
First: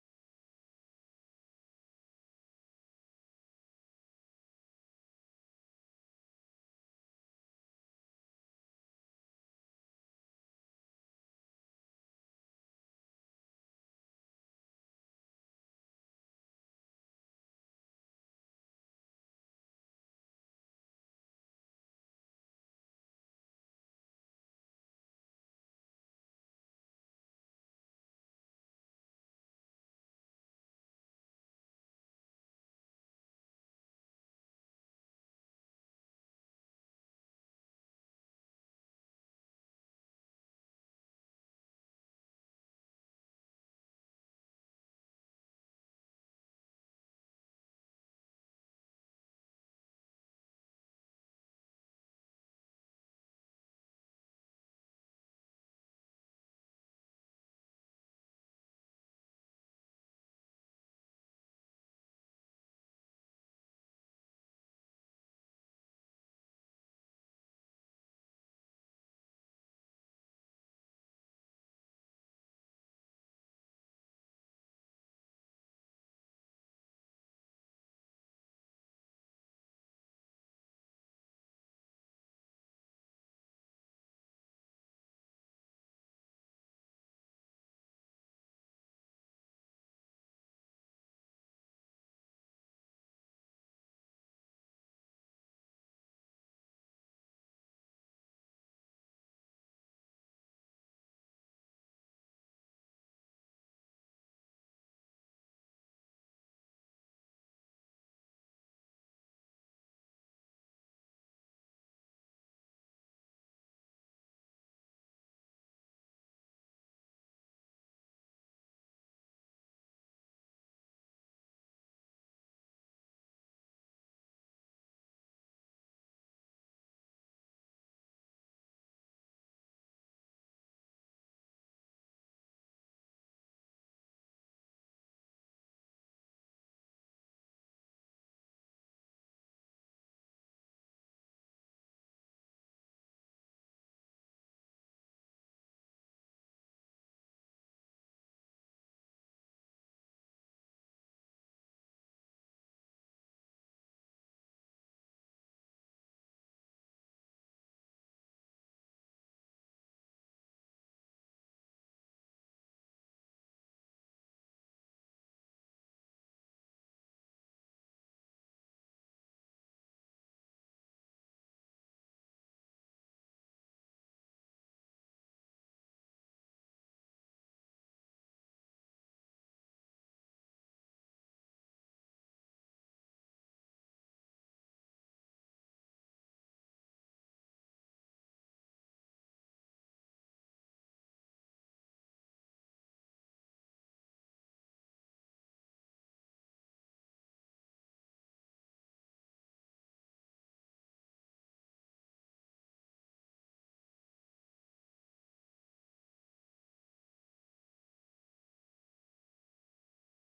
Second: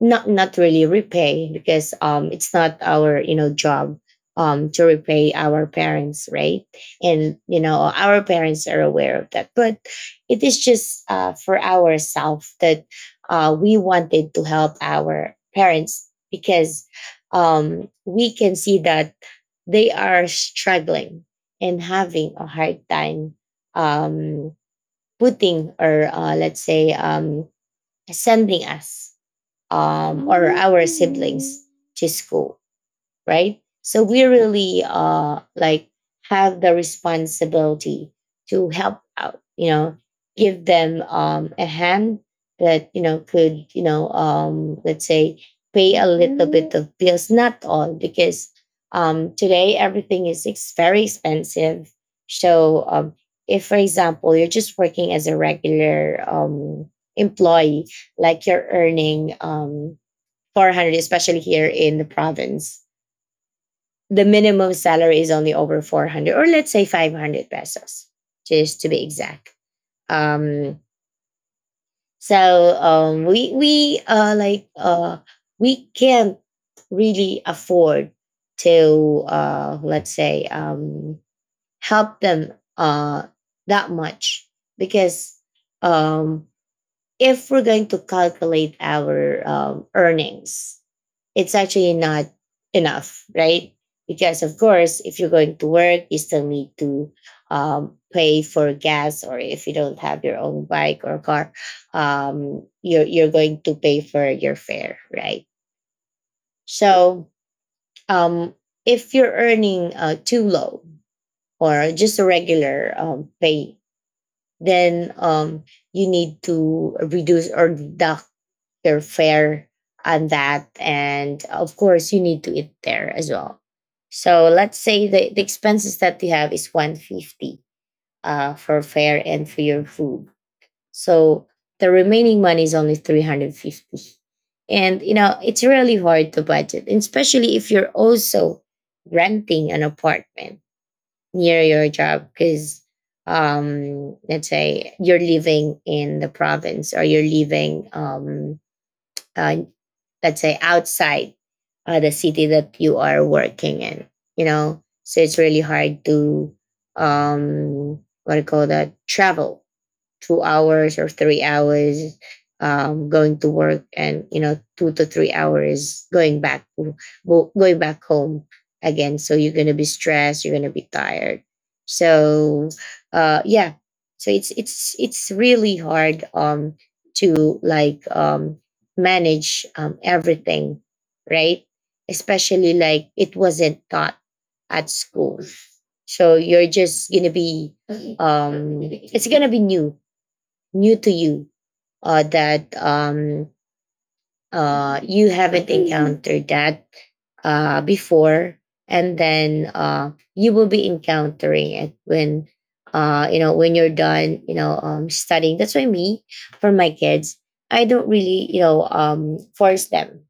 [SPEAKER 1] not really repay, because it's not our job to repay our parents, right? And you know, our parents are aware of that, but it is just for ourselves that we wanted to help our parents because we can see that they are struggling and having a hard time, um, putting or let's say sending us or our siblings to school, right? So we really like have the responsibility to help out, you know, give them a hand that could let's say pay a little bit of bills, not all, because today everything is very expensive. So if for example you're just working as a regular employee, like you're earning 400, especially here in the province the minimum salary is only over 400, or let's say 500 pesos just to be exact. um so um we we uh like uh we can't really afford to let's say help them that much, because um if we're going to calculate our earnings, it's actually not enough, right? Because of course, if you're going to work, you still need to pay for gas, or if you don't have your own bike or car, you're going to pay for your fare, right? So um, if you're earning too low or just a regular pay, then you need to reduce or deduct they're fair on that. And of course, you need to eat there as well. So let's say the expenses that you have is 150, for fare and for your food. So the remaining money is only 350. And you know, it's really hard to budget, and especially if you're also renting an apartment near your job, because let's say you're living in the province or you're living uh, let's say outside the city that you are working in, you know. So it's really hard to um what do you call that, travel 2 hours or 3 hours going to work, and you know, 2 to 3 hours going back, going back home again. So you're going to be stressed, you're going to be tired. So yeah. So it's it's really hard to like manage everything, right? Especially like it wasn't taught at school, so you're just gonna be um it's gonna be new, new to you, that you haven't encountered that before. And then you will be encountering it when you know, when you're done, you know studying. That's why me, for my kids, I don't really force them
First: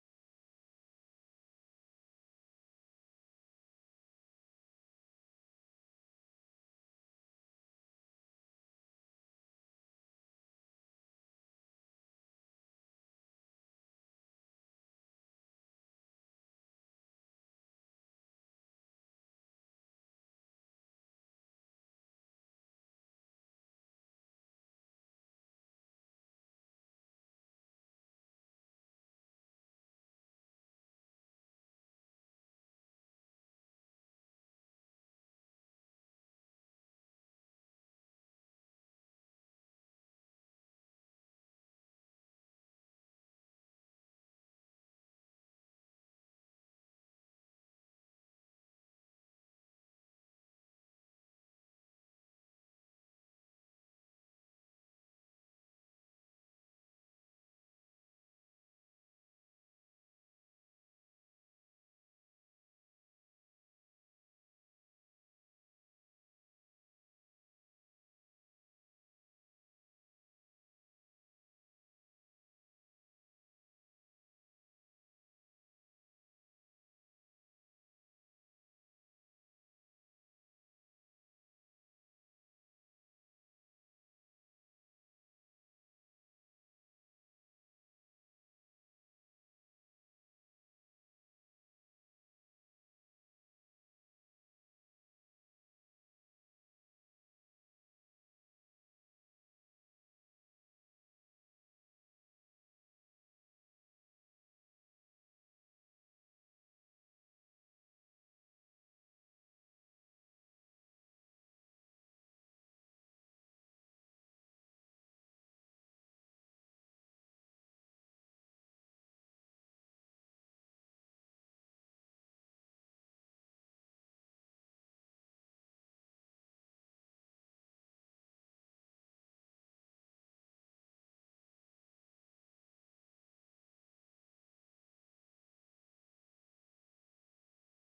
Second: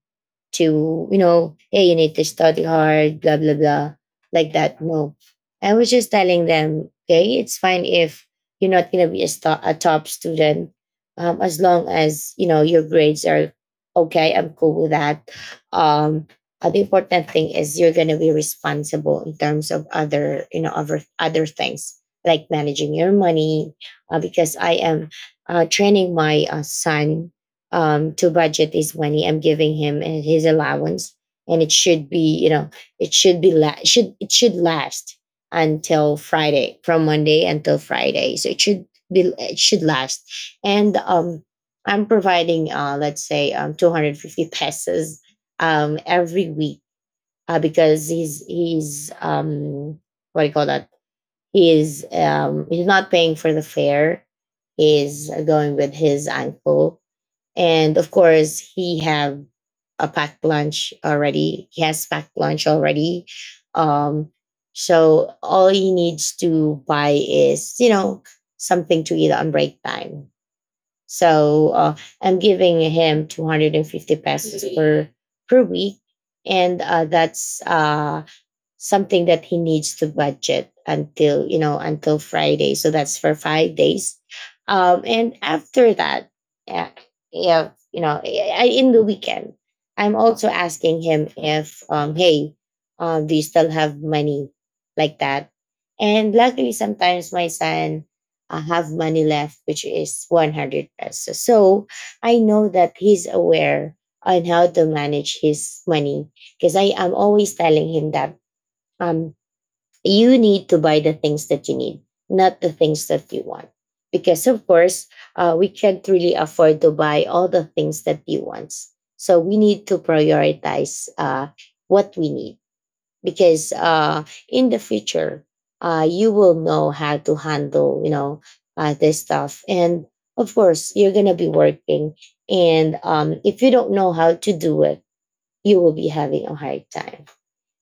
[SPEAKER 1] to, you know, hey, you need to study hard, blah, blah, blah, like that. No. I was just telling them, okay, it's fine if you're not going to be a, a top student, as long as, you know, your grades are okay. I'm cool with that. Um, the important thing is you're going to be responsible in terms of other, other, other things like managing your money, because I am training my son to budget is when I'm giving him and his allowance, and it should be, it should be la- should it should last until Friday, from Monday until Friday, so it should be it should last, and I'm providing let's say 250 pesos every week, because he's what do you call that? He's not paying for the fare. He's going with his uncle, and of course he have a packed lunch already um so all he needs to buy is, you know, something to eat on break time. so uh, I'm giving him 250 pesos per per week, and that's something that he needs to budget until, you know, until Friday, so that's for 5 days. And After that, yeah, yeah, in the weekend, I'm also asking him if, hey, do you still have money, like that. And luckily, sometimes my son have money left, which is 100 pesos. So I know that he's aware on how to manage his money, because I am always telling him that um, you need to buy the things that you need, not the things that you want. Because, of course, we can't really afford to buy all the things that you want. So, we need to prioritize what we need, because in the future, you will know how to handle, you know, this stuff. And of course, you're going to be working. And if you don't know how to do it, you will be having a hard time.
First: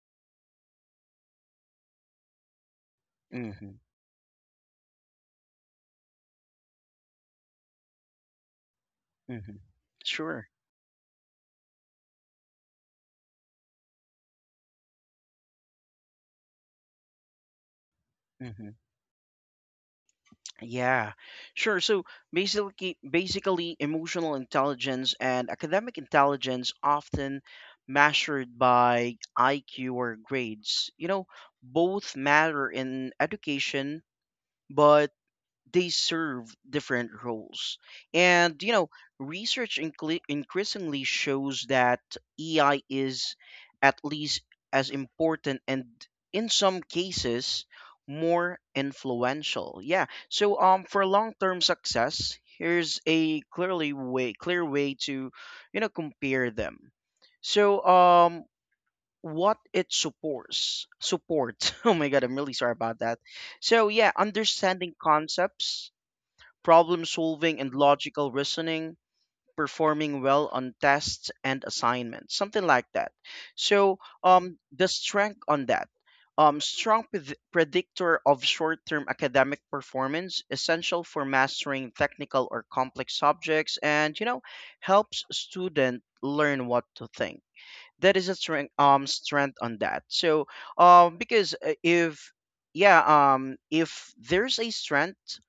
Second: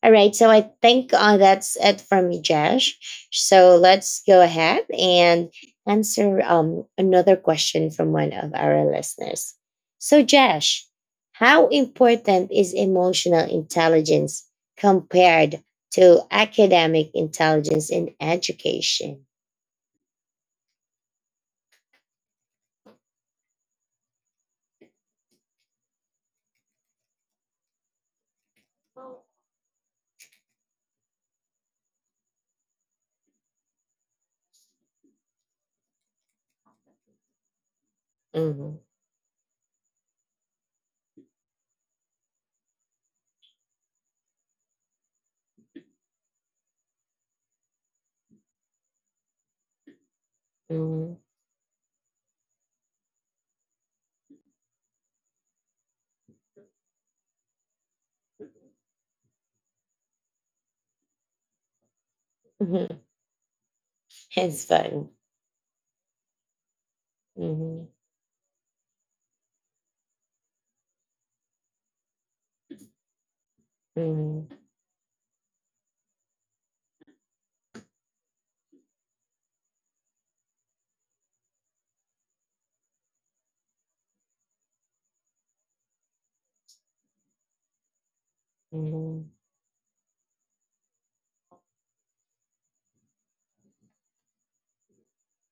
[SPEAKER 1] All right, so I think that's it from me, Josh.
[SPEAKER 2] Hmm.
[SPEAKER 1] So let's go ahead and answer another question from one of our
[SPEAKER 2] Hmm.
[SPEAKER 1] listeners. So,
[SPEAKER 2] Sure.
[SPEAKER 1] Josh, how important is emotional intelligence compared to academic intelligence in
[SPEAKER 2] Hmm.
[SPEAKER 1] education?
[SPEAKER 2] Yeah, sure. So basically, emotional intelligence and academic intelligence often measured by IQ or grades. You know, both matter in education, but they serve different roles. And, you
[SPEAKER 1] Mhm,
[SPEAKER 2] know, research increasingly shows that AI is at least as important, and in some cases more influential. Yeah. So, for
[SPEAKER 1] mhm,
[SPEAKER 2] long-term success, here's a clear way to, you know, compare them. So, what it supports support. Oh my god, I'm really sorry
[SPEAKER 1] mhm.
[SPEAKER 2] about that. So yeah,
[SPEAKER 1] It's
[SPEAKER 2] understanding
[SPEAKER 1] fun.
[SPEAKER 2] concepts, problem solving and
[SPEAKER 1] Mhm,
[SPEAKER 2] logical reasoning, performing well on tests and assignments, something like that. So,
[SPEAKER 1] mhm,
[SPEAKER 2] the strength on that. Strong predictor of short-term academic performance, essential for mastering technical or complex subjects, and you know, helps student learn what to think. That is a strength,
[SPEAKER 1] mhm,
[SPEAKER 2] strength on that. So, because if... yeah, if there's a strength,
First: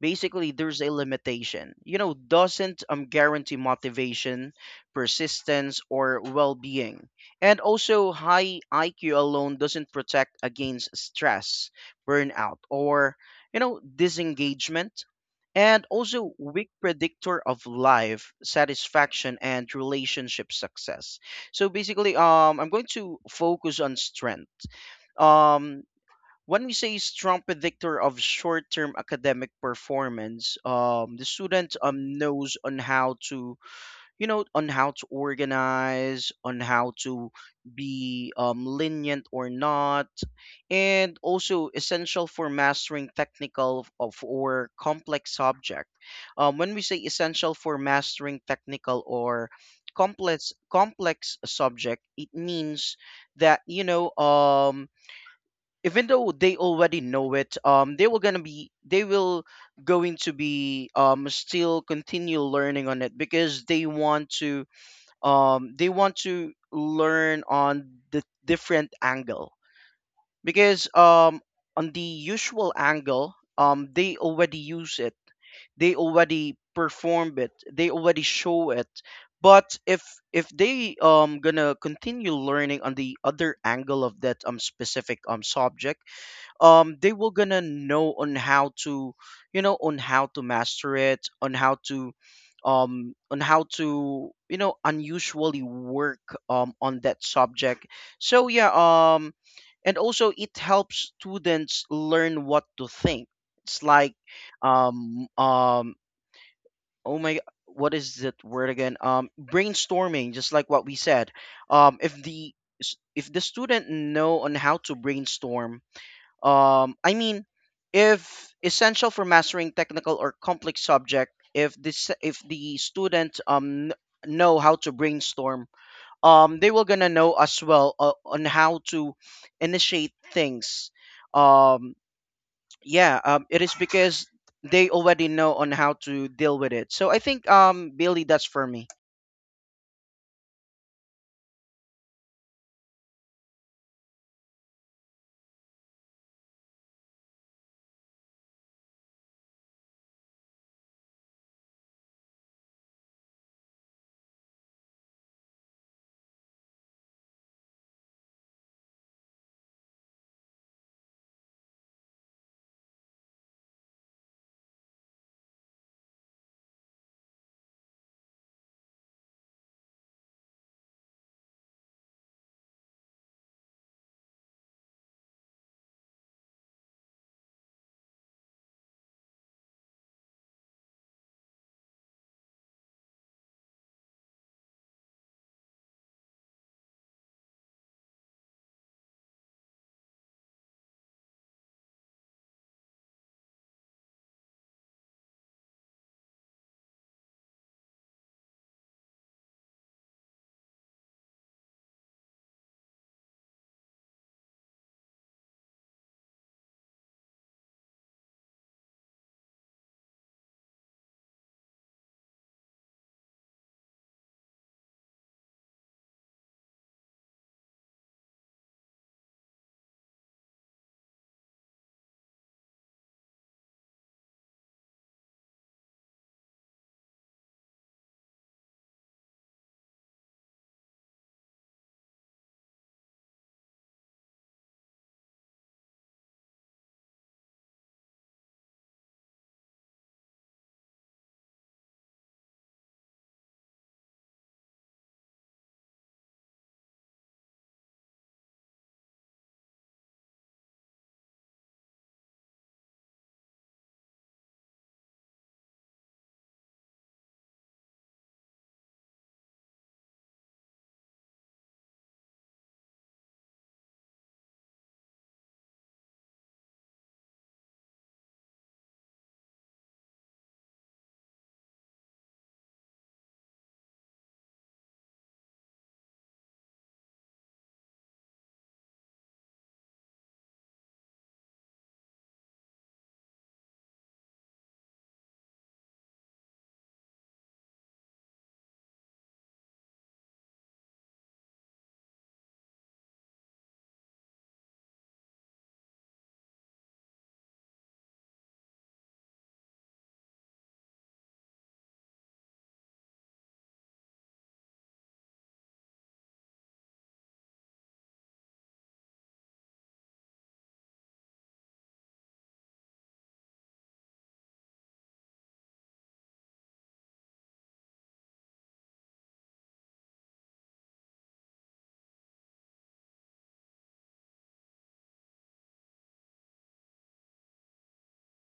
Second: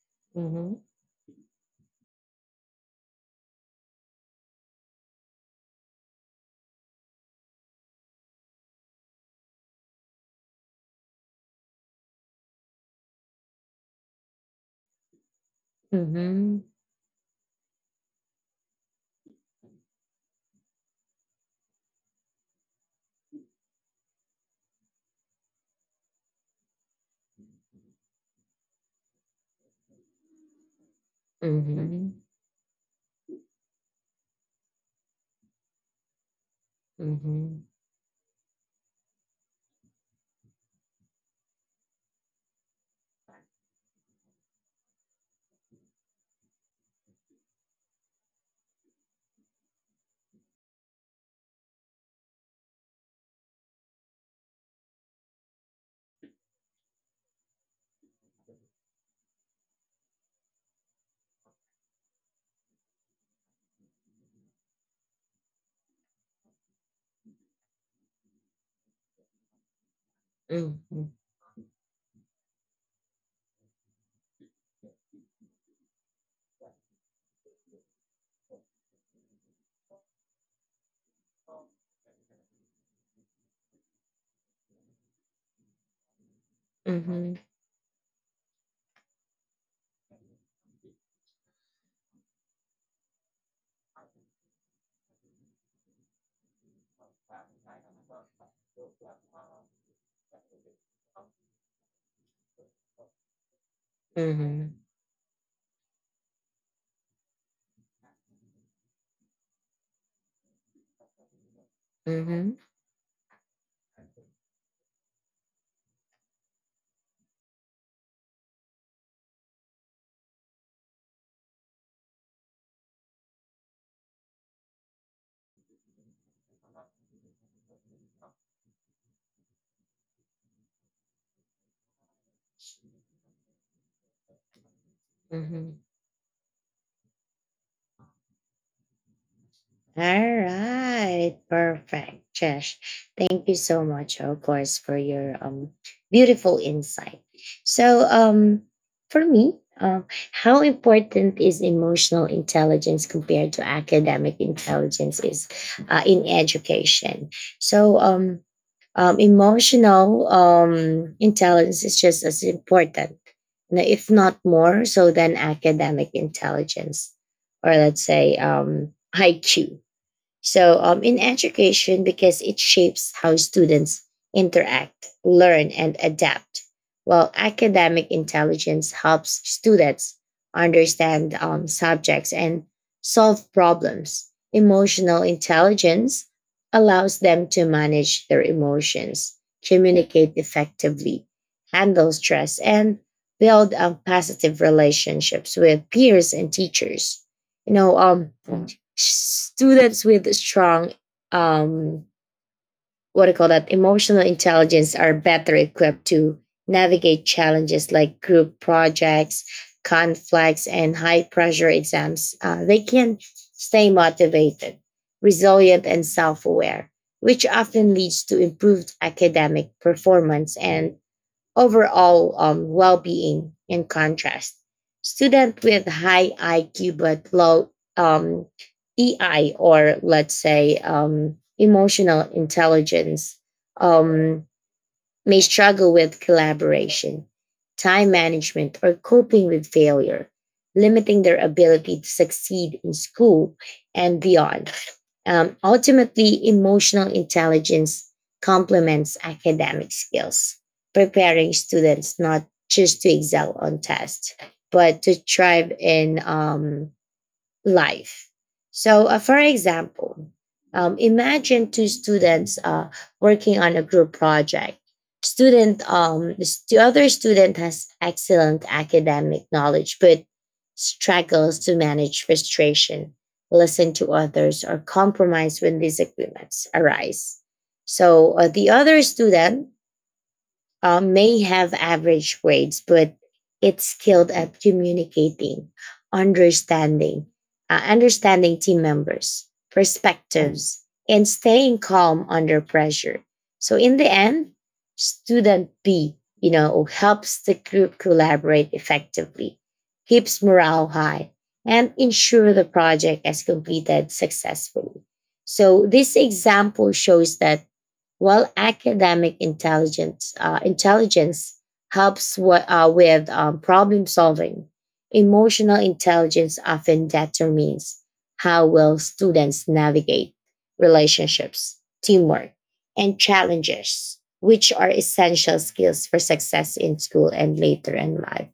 [SPEAKER 2] basically there's a limitation. You know, doesn't, guarantee motivation, persistence, or well-being. And also high IQ alone doesn't protect against stress, burnout, or, you know, disengagement. And
[SPEAKER 1] mhm,
[SPEAKER 2] also
[SPEAKER 1] mhm,
[SPEAKER 2] weak predictor of life satisfaction and relationship success. So basically, I'm going to focus on strength. um when we say strong predictor of short-term academic performance, the student,
[SPEAKER 1] mhm.
[SPEAKER 2] knows on how to, you know, on how to organize, on how to
[SPEAKER 1] Mhm,
[SPEAKER 2] be, lenient or not, and also essential for mastering technical of, or complex subject. When we say essential for mastering technical or complex subject, it means that, you know, even though they already know it, they will going to be, still continue learning on it, because they want to, they want to learn on the different angle, because
[SPEAKER 1] mhm,
[SPEAKER 2] on the usual angle, they already use it, they already perform it, they already show it, but if they, gonna continue learning on the other angle of that, specific, subject, they will
[SPEAKER 1] mhm,
[SPEAKER 2] gonna know on how to, you know, on how to master it, on how to, on how to, you know, unusually work, on that subject. So yeah, and also it helps students learn what to think. It's like,
[SPEAKER 1] mhm,
[SPEAKER 2] um um oh my, what is that word again? Brainstorming, just like what we said. um if the
[SPEAKER 1] mhm,
[SPEAKER 2] if the student know on how to brainstorm, I mean, if essential for mastering technical or complex subject, if the student, know how to brainstorm, they will gonna know as well, on how to initiate things. Um, yeah, it is because they already know on
[SPEAKER 1] mhm.
[SPEAKER 2] how to deal with it. So I think, Billy, that's for me.
[SPEAKER 1] All right, perfect, Josh. Thank you so much, of course, for your beautiful insight. So, for me, how important is emotional intelligence compared to academic intelligence is in education? So, emotional intelligence is just as important, if not more so than academic intelligence, or let's say IQ. So, in education, because it shapes how students interact, learn, and adapt, while academic intelligence helps students understand subjects and solve problems. Emotional intelligence allows them to manage their emotions, communicate effectively, handle stress, and build positive relationships with peers and teachers. You know, students with strong um, what do you call that, emotional intelligence, are better equipped to navigate challenges like group projects, conflicts, and high pressure exams. They can stay motivated, resilient, and self-aware, which often leads to improved academic performance and overall well-being. In contrast, student with high IQ but low um, EI, or let's say emotional intelligence um, may struggle with collaboration, time management, or coping with failure, limiting their ability to succeed in school and beyond. Ultimately, emotional intelligence complements academic skills, preparing students not just to excel on tests, but to thrive in life. So, for example, imagine two students working on a group project. The other student has excellent academic knowledge, but struggles to manage frustration, listen to others, or compromise when disagreements arise. So, the other student may have average grades, but it's skilled at communicating, understanding, understanding team members' perspectives, and staying calm under pressure. So in the end, student B, you know, helps the group collaborate effectively, keeps morale high, and ensure the project is completed successfully. So this example shows that while academic intelligence intelligence helps with problem solving, emotional intelligence often determines how well students navigate relationships, teamwork, and challenges, which are essential skills for success in school and later in life.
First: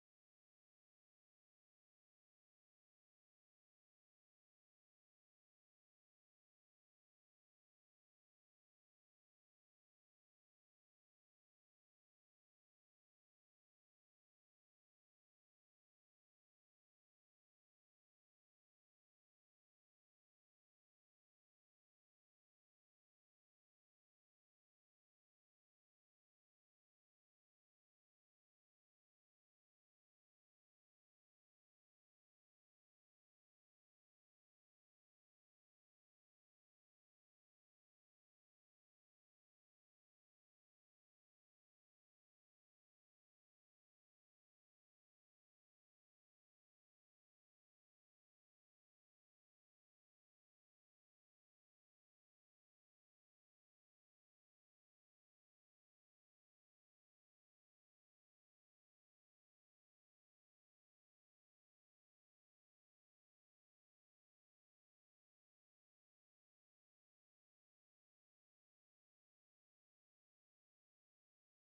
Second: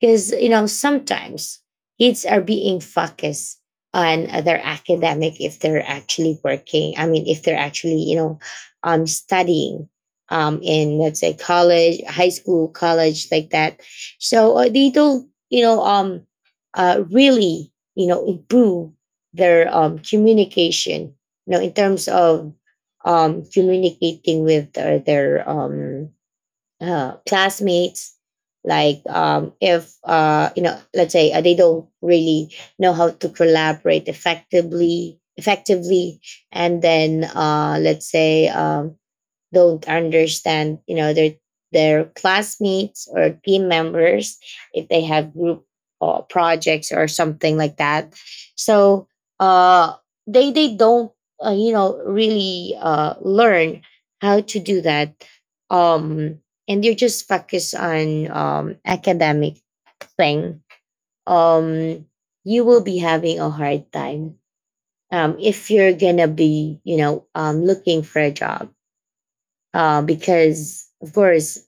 [SPEAKER 1] Because, you know, sometimes kids are being focused on their academic if they're actually working. I mean, if they're actually, you know, studying in, let's say, high school, college, like that. So they don't, you know, really, you know, improve their communication, you know, in terms of communicating with their classmates. Like if you know, let's say they don't really know how to collaborate effectively, and then let's say don't understand, you know, their classmates or team members if they have group or projects or something like that. So uh, they don't you know really learn how to do that. Um, and they're just focused on academic thing. Um, you will be having a hard time if you're gonna be, you know, looking for a job, because of course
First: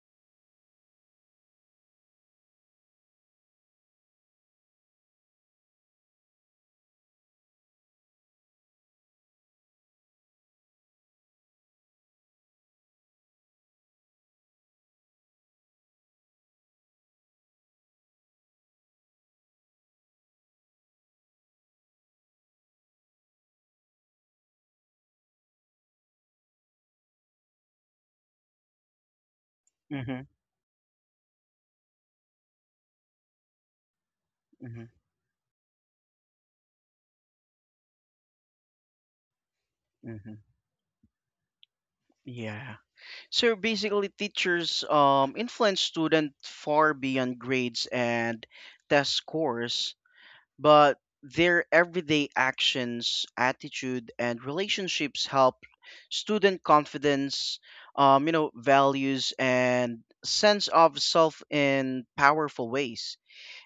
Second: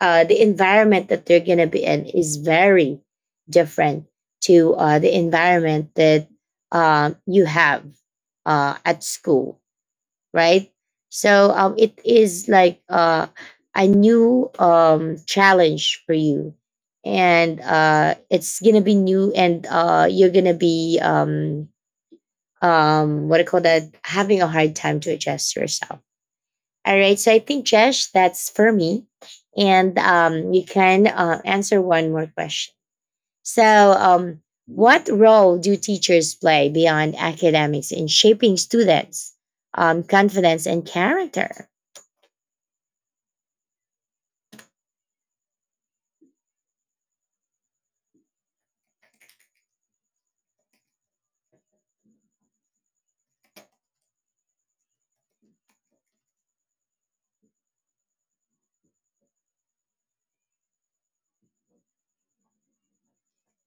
[SPEAKER 1] the environment that they're going to be in is very different to the environment that you have at school, right? So it is like a new challenge for you, and it's going to be new, and you're going to be what do call that, having a hard time to adjust yourself. All right. So I think, Jesh, that's for me. And
[SPEAKER 2] Mm-hmm,
[SPEAKER 1] you can answer one more question. So, um,
[SPEAKER 2] mm-hmm,
[SPEAKER 1] what role do teachers play beyond academics in shaping students'
[SPEAKER 2] mm-hmm.
[SPEAKER 1] confidence and character?
[SPEAKER 2] Yeah. So basically, teachers, influence students far beyond grades and test scores, but their everyday actions, attitude, and relationships help student confidence, you know, values, and sense of self in powerful ways.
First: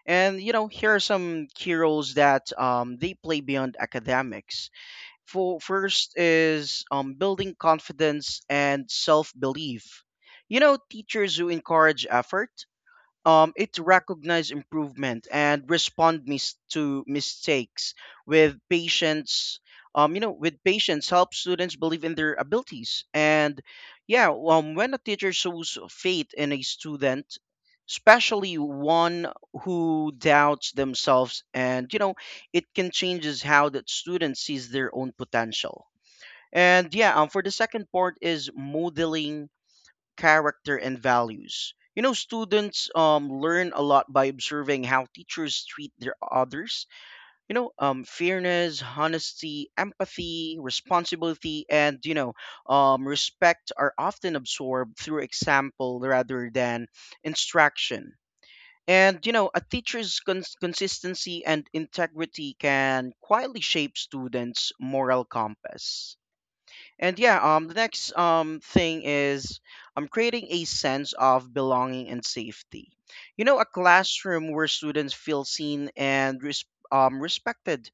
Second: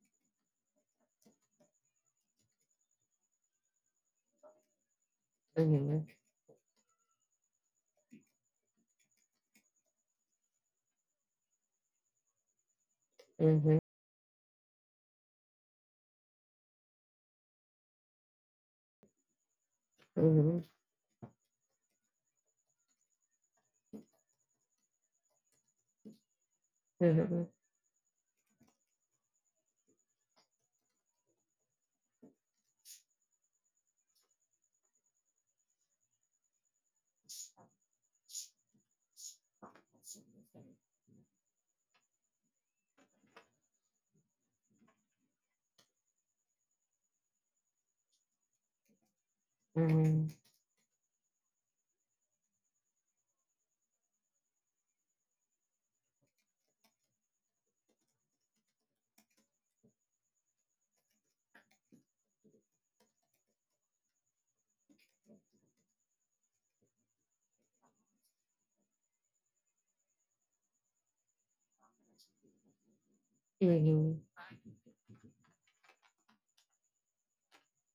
[SPEAKER 2] And you know, here are some key roles that, they play beyond academics. For
[SPEAKER 1] Mhm,
[SPEAKER 2] first is, building confidence and self belief. You know, teachers who encourage effort, it
[SPEAKER 1] mhm,
[SPEAKER 2] recognize improvement, and respond to mistakes with patience,
[SPEAKER 1] mhm,
[SPEAKER 2] help students believe in their abilities. And yeah, when a teacher shows faith in a student,
[SPEAKER 1] mhm,
[SPEAKER 2] especially one who doubts themselves, and you know, it can changes how that student sees their own potential. And yeah, for the second part is modeling character and values. You know, students, learn a lot by observing how teachers treat their others. You know, fairness, honesty, empathy, responsibility, and you know, respect are often absorbed through example rather than instruction. And you know, a teacher's consistency and integrity can quietly shape students' moral compass. And yeah, the next thing is, creating a sense of belonging and safety. You know, a classroom where students feel seen and respected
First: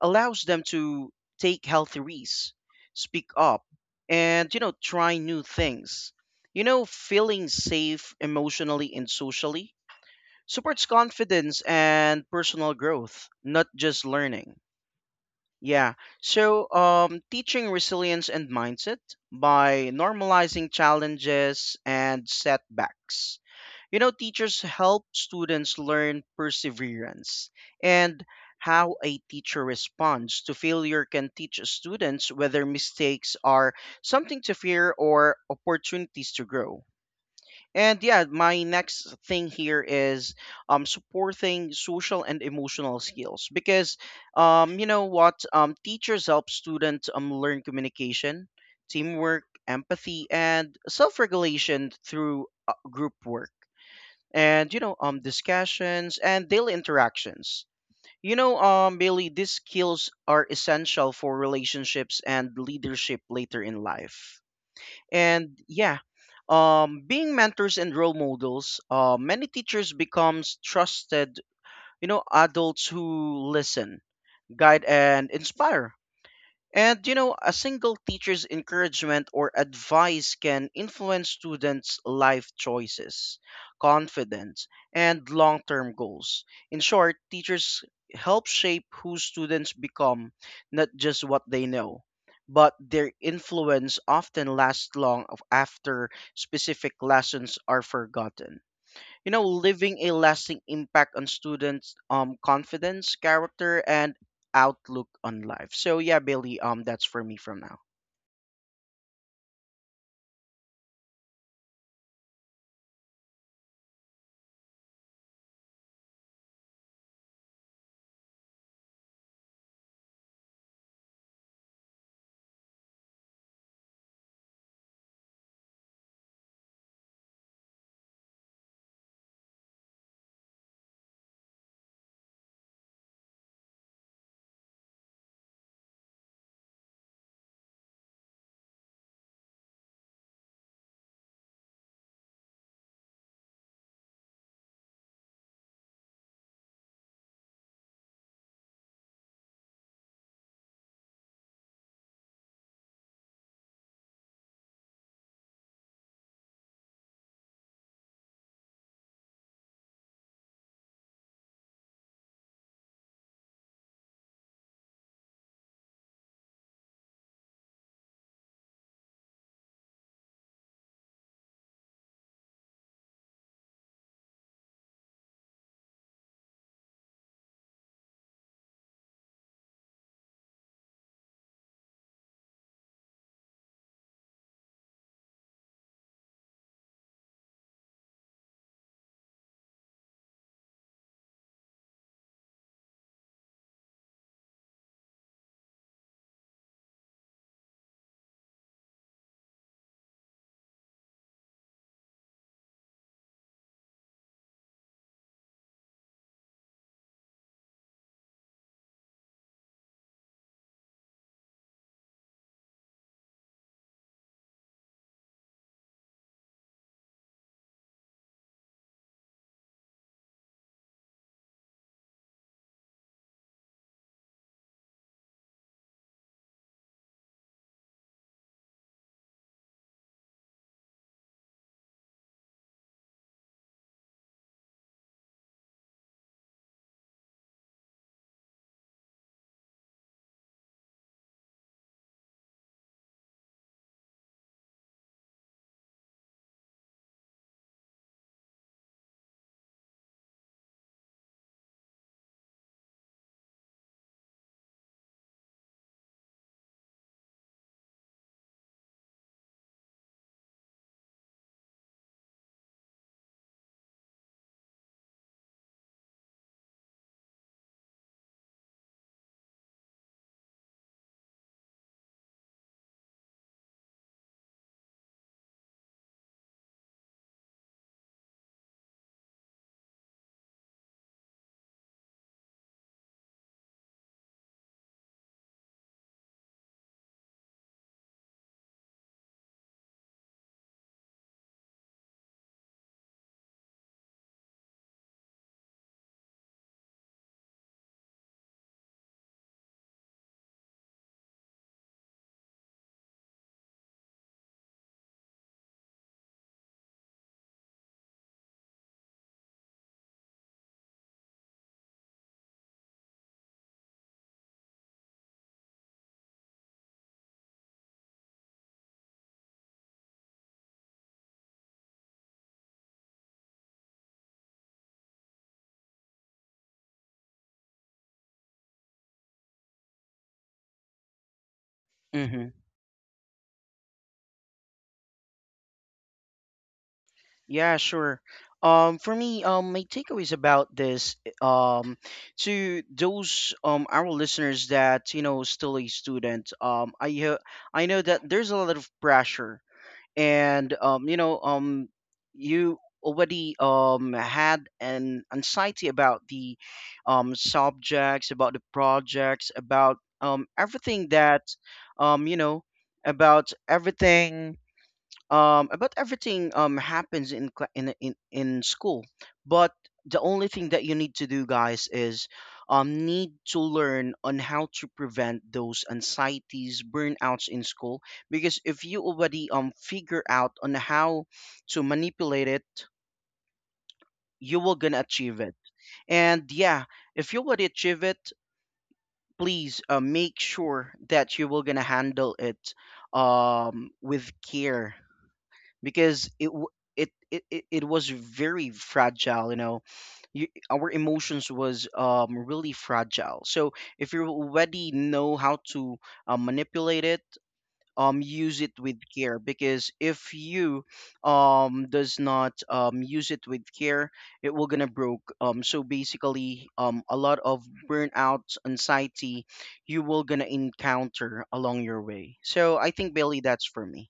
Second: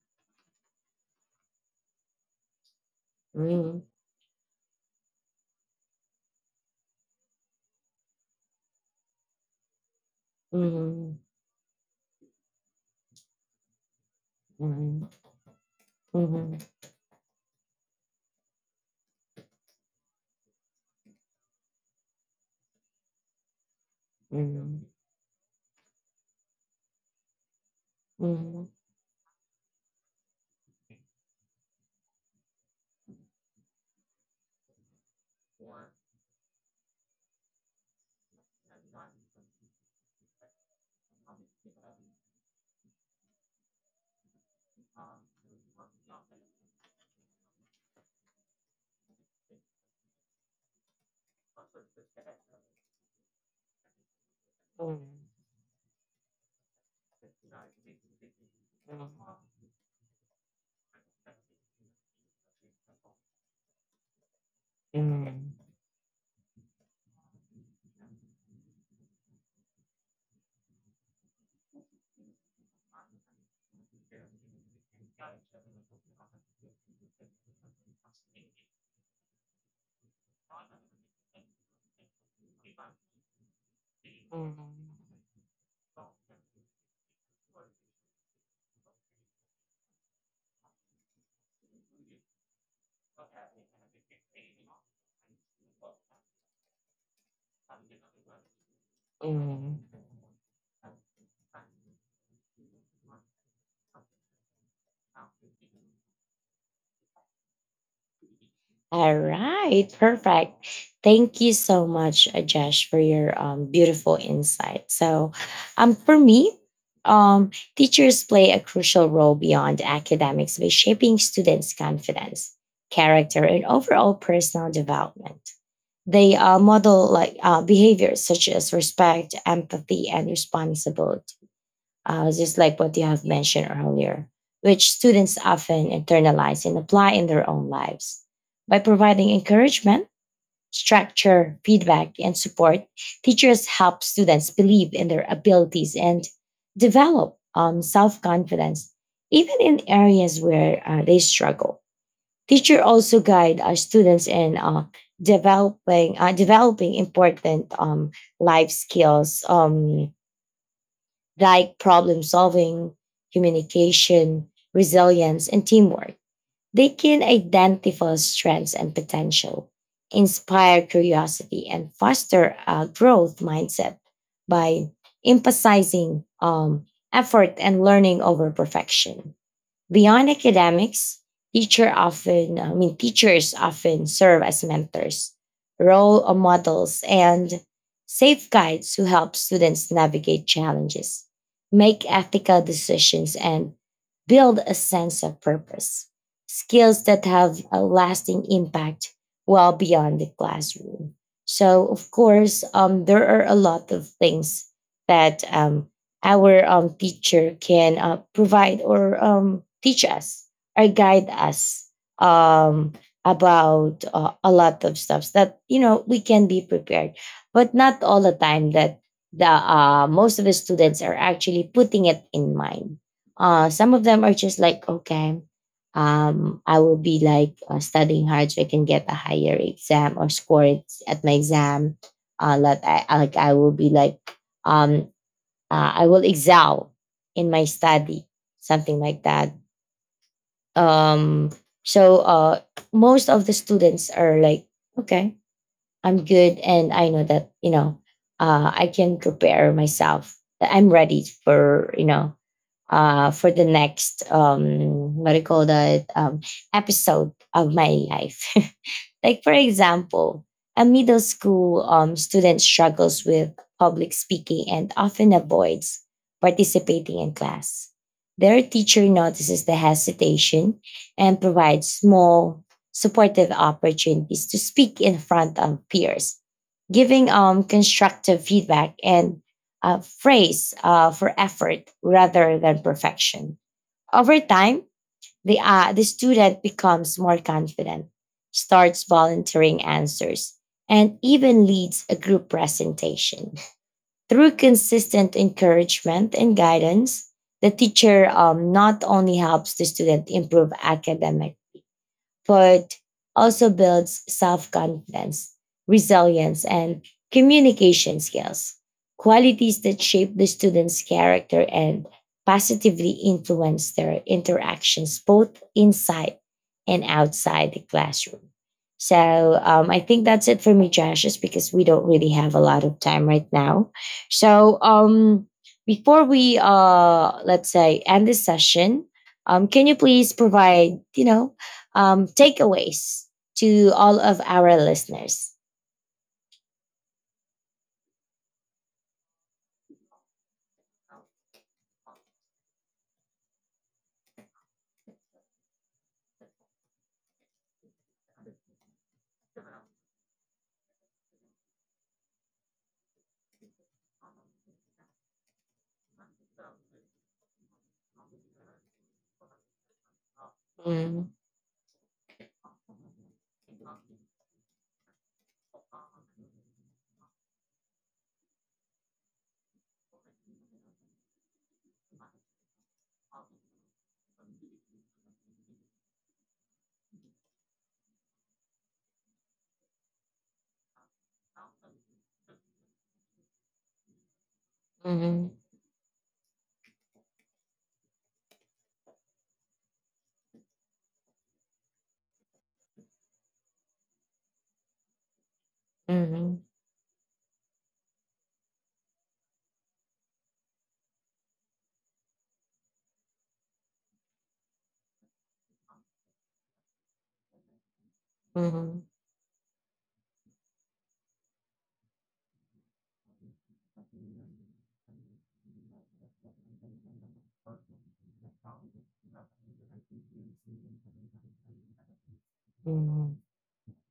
[SPEAKER 2] allows them to take healthy risks, speak up, and you know, try new things. You know, feeling safe emotionally and socially supports confidence and personal growth, not just learning. Yeah. So, teaching resilience and mindset by normalizing challenges and setbacks. You know, teachers
[SPEAKER 1] mhm,
[SPEAKER 2] help students learn perseverance, and
[SPEAKER 1] mhm.
[SPEAKER 2] how a teacher responds to failure can teach students whether mistakes are something to fear or opportunities to grow. And yeah, my next thing here is, supporting social and emotional skills, because, you know what, teachers help students, learn communication, teamwork, empathy, and self-regulation through, group work, and you know, discussions and daily interactions. You know, Bailey, these skills are essential for relationships and leadership later in life. And yeah, being mentors and role models. Many teachers becomes trusted, you know, adults who listen, guide, and inspire. And you know, a single teacher's encouragement or advice can influence students' life choices, confidence, and long term goals. In short, teachers help shape who students become, not just what they know, but their influence often lasts long after specific lessons are forgotten, you know, leaving a lasting impact on students' confidence, character, and outlook on life. So yeah, Bailey, that's for me from now.
[SPEAKER 1] All right, perfect. Thank you so much, Josh, for your beautiful insight. So, for me, teachers play a crucial role beyond academics by shaping students' confidence, character, and overall personal development. They model like behaviors such as respect, empathy, and responsibility, just like what you have mentioned earlier, which students often internalize and apply in their own lives. By providing encouragement, structure, feedback, and support, teachers help students believe in their abilities and develop self confidence, even in areas where they struggle. Teacher also guide our students in developing important life skills. Like problem solving, communication, resilience, and teamwork. They can identify strengths and potential, inspire curiosity, and foster a growth mindset by emphasizing effort and learning over perfection. Beyond academics, teachers often serve as mentors, role models, and safe guides who help students navigate challenges, make ethical decisions, and build a sense of purpose. Skills that have a lasting impact well beyond the classroom. So, of course, there are a lot of things that our teacher can provide or teach us or guide us um, about a lot of stuff that, you know, we can be prepared, but not all the time that the most of the students are actually putting it in mind. Some of them are just like, okay, I will be like studying hard so I can get a higher exam or score it at my exam. Like I will be like um I will excel in my study, something like that. Um, so most of the students are like, okay, I'm good, and I know that, you know, I can prepare myself, that I'm ready for, you know, for the next what do you call that, episode of my life. Like for example, a middle school student struggles with public speaking and often avoids participating in class. Their teacher notices the hesitation and provides small supportive opportunities to speak in front of peers, giving constructive feedback and praise for effort rather than perfection. Over time, the student becomes more confident, starts volunteering answers, and even leads a group presentation. Through consistent encouragement and guidance, the teacher not only helps the student improve academic, but also builds self confidence, resilience, and communication skills, qualities that shape the student's character and positively influence their interactions both inside and outside the classroom. So I think that's it for me, Josh, just because we don't really have a lot of time right now. So before we, let's say, end this session, can you please provide, you know,
[SPEAKER 2] Mm-hmm.
[SPEAKER 1] takeaways to all of our listeners.
[SPEAKER 2] Yeah, sure. For me, my takeaways about this, to those, our listeners that you know still a student, I know that there's a lot of pressure, and you know, you already, had an anxiety about the, subjects, about the projects, about, everything
[SPEAKER 1] Mhm,
[SPEAKER 2] that, you know, about everything, about everything, happens in cla- in school, but the only thing that you need to do, guys, is, need to learn on how to prevent those anxieties, burnouts in school, because if you already, figure out on how to manipulate it, you will gonna achieve
[SPEAKER 1] mhm,
[SPEAKER 2] it. And yeah, if you already achieve it, please, make sure that you will gonna handle it, with care, because it
[SPEAKER 1] mhm,
[SPEAKER 2] w- it was very fragile, you know. Our emotions was, really fragile. So if you already know how to, manipulate it, use it with
[SPEAKER 1] mhm,
[SPEAKER 2] care, because if you, does not, use it with care, it will gonna broke. So basically, a lot of burnout anxiety you will gonna encounter along your way. So I think,
[SPEAKER 1] mhm.
[SPEAKER 2] Bailey, that's for me.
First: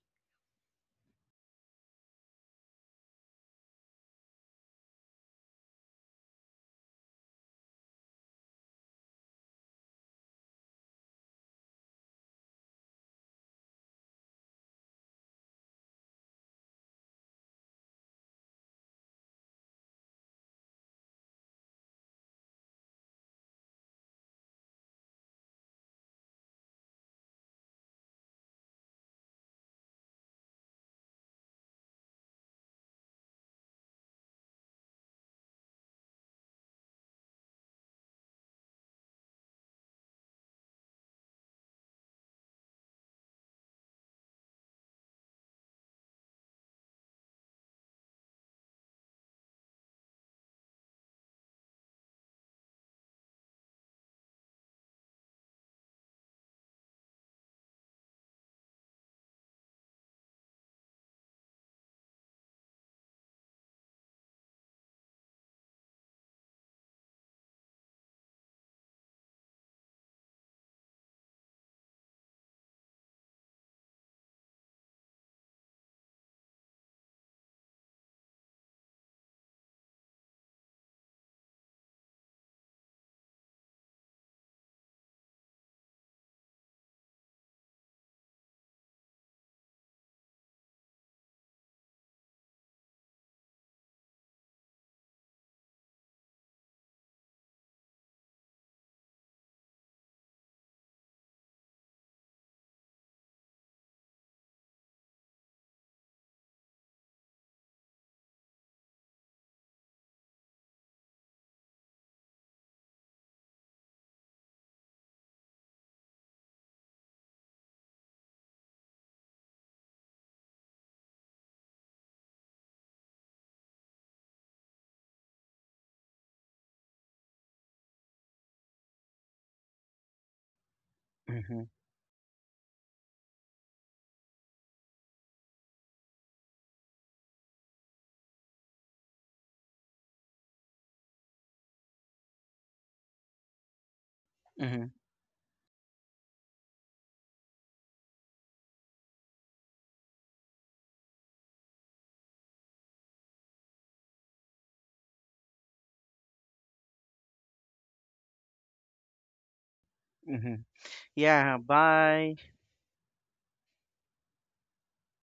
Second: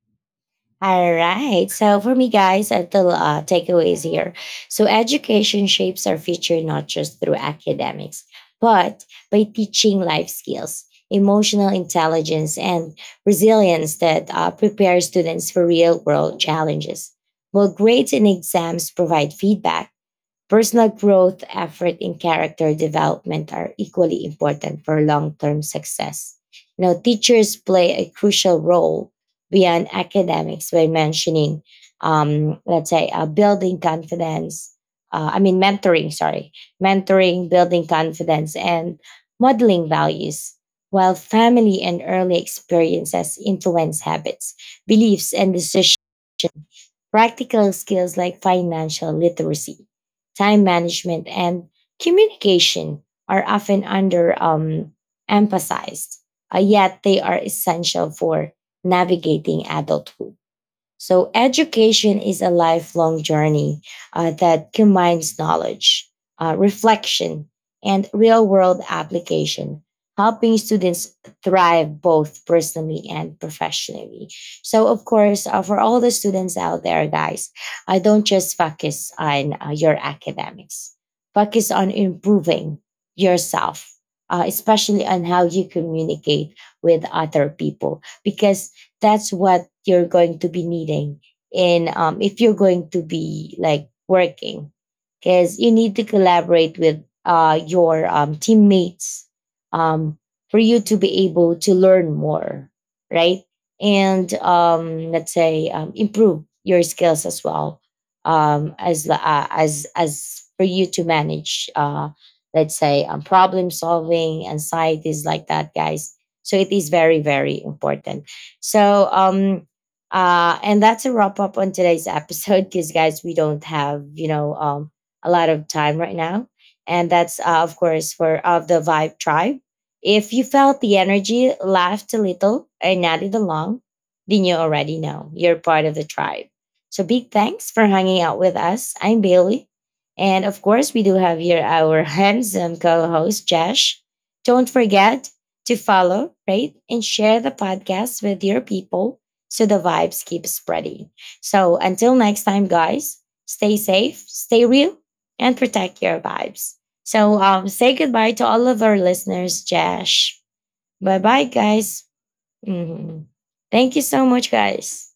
[SPEAKER 1] All right. So for me, guys, a little takeaways here. So education shapes our future not just through academics, but by teaching life skills, emotional intelligence, and resilience that prepare students for real world challenges. While grades and exams provide feedback, personal growth, effort, and character development are equally important for long term success. Now, teachers play a crucial role beyond academics by mentioning, let's say, building confidence. Mentoring, sorry, mentoring, building confidence, and modeling values, while family and early experiences influence habits, beliefs, and decisions. Practical skills like financial literacy, time management, and communication are often under emphasized, yet they are essential for navigating adulthood. So, education is a lifelong journey that combines knowledge, reflection, and real world application, helping students thrive both personally and professionally. So, of course, for all the students out there, guys, I don't just focus on your academics, focus on improving yourself. Especially on how you communicate with other people, because that's what you're going to be needing in, if you're going to be like working, because you need to collaborate with your teammates um, for you to be able to learn more, right? And let's say improve your skills as well, as for you to manage let's say problem solving anxieties, like that, guys. So it is very, very important. So, and that's a wrap up on today's episode because, guys, we don't have, you know, a lot of time right now. And that's, of course, for of the Vibe Tribe. If you felt the energy,
[SPEAKER 2] Hmm.
[SPEAKER 1] laughed a little, and nodded along, then you already know you're part of the tribe. So, big thanks for hanging out with us. I'm Bailey. And of course, we do have here our handsome co host, Josh. Don't
[SPEAKER 2] Hmm.
[SPEAKER 1] forget to follow, rate, and share the podcast with your people so the vibes keep spreading. So until next time, guys, stay safe, stay real, and protect your vibes. So say goodbye to all of our listeners, Josh.
[SPEAKER 2] Hmm.
[SPEAKER 1] Bye bye,
[SPEAKER 2] Yeah,
[SPEAKER 1] guys.
[SPEAKER 2] bye.
[SPEAKER 1] Mhm. Thank you so much, guys.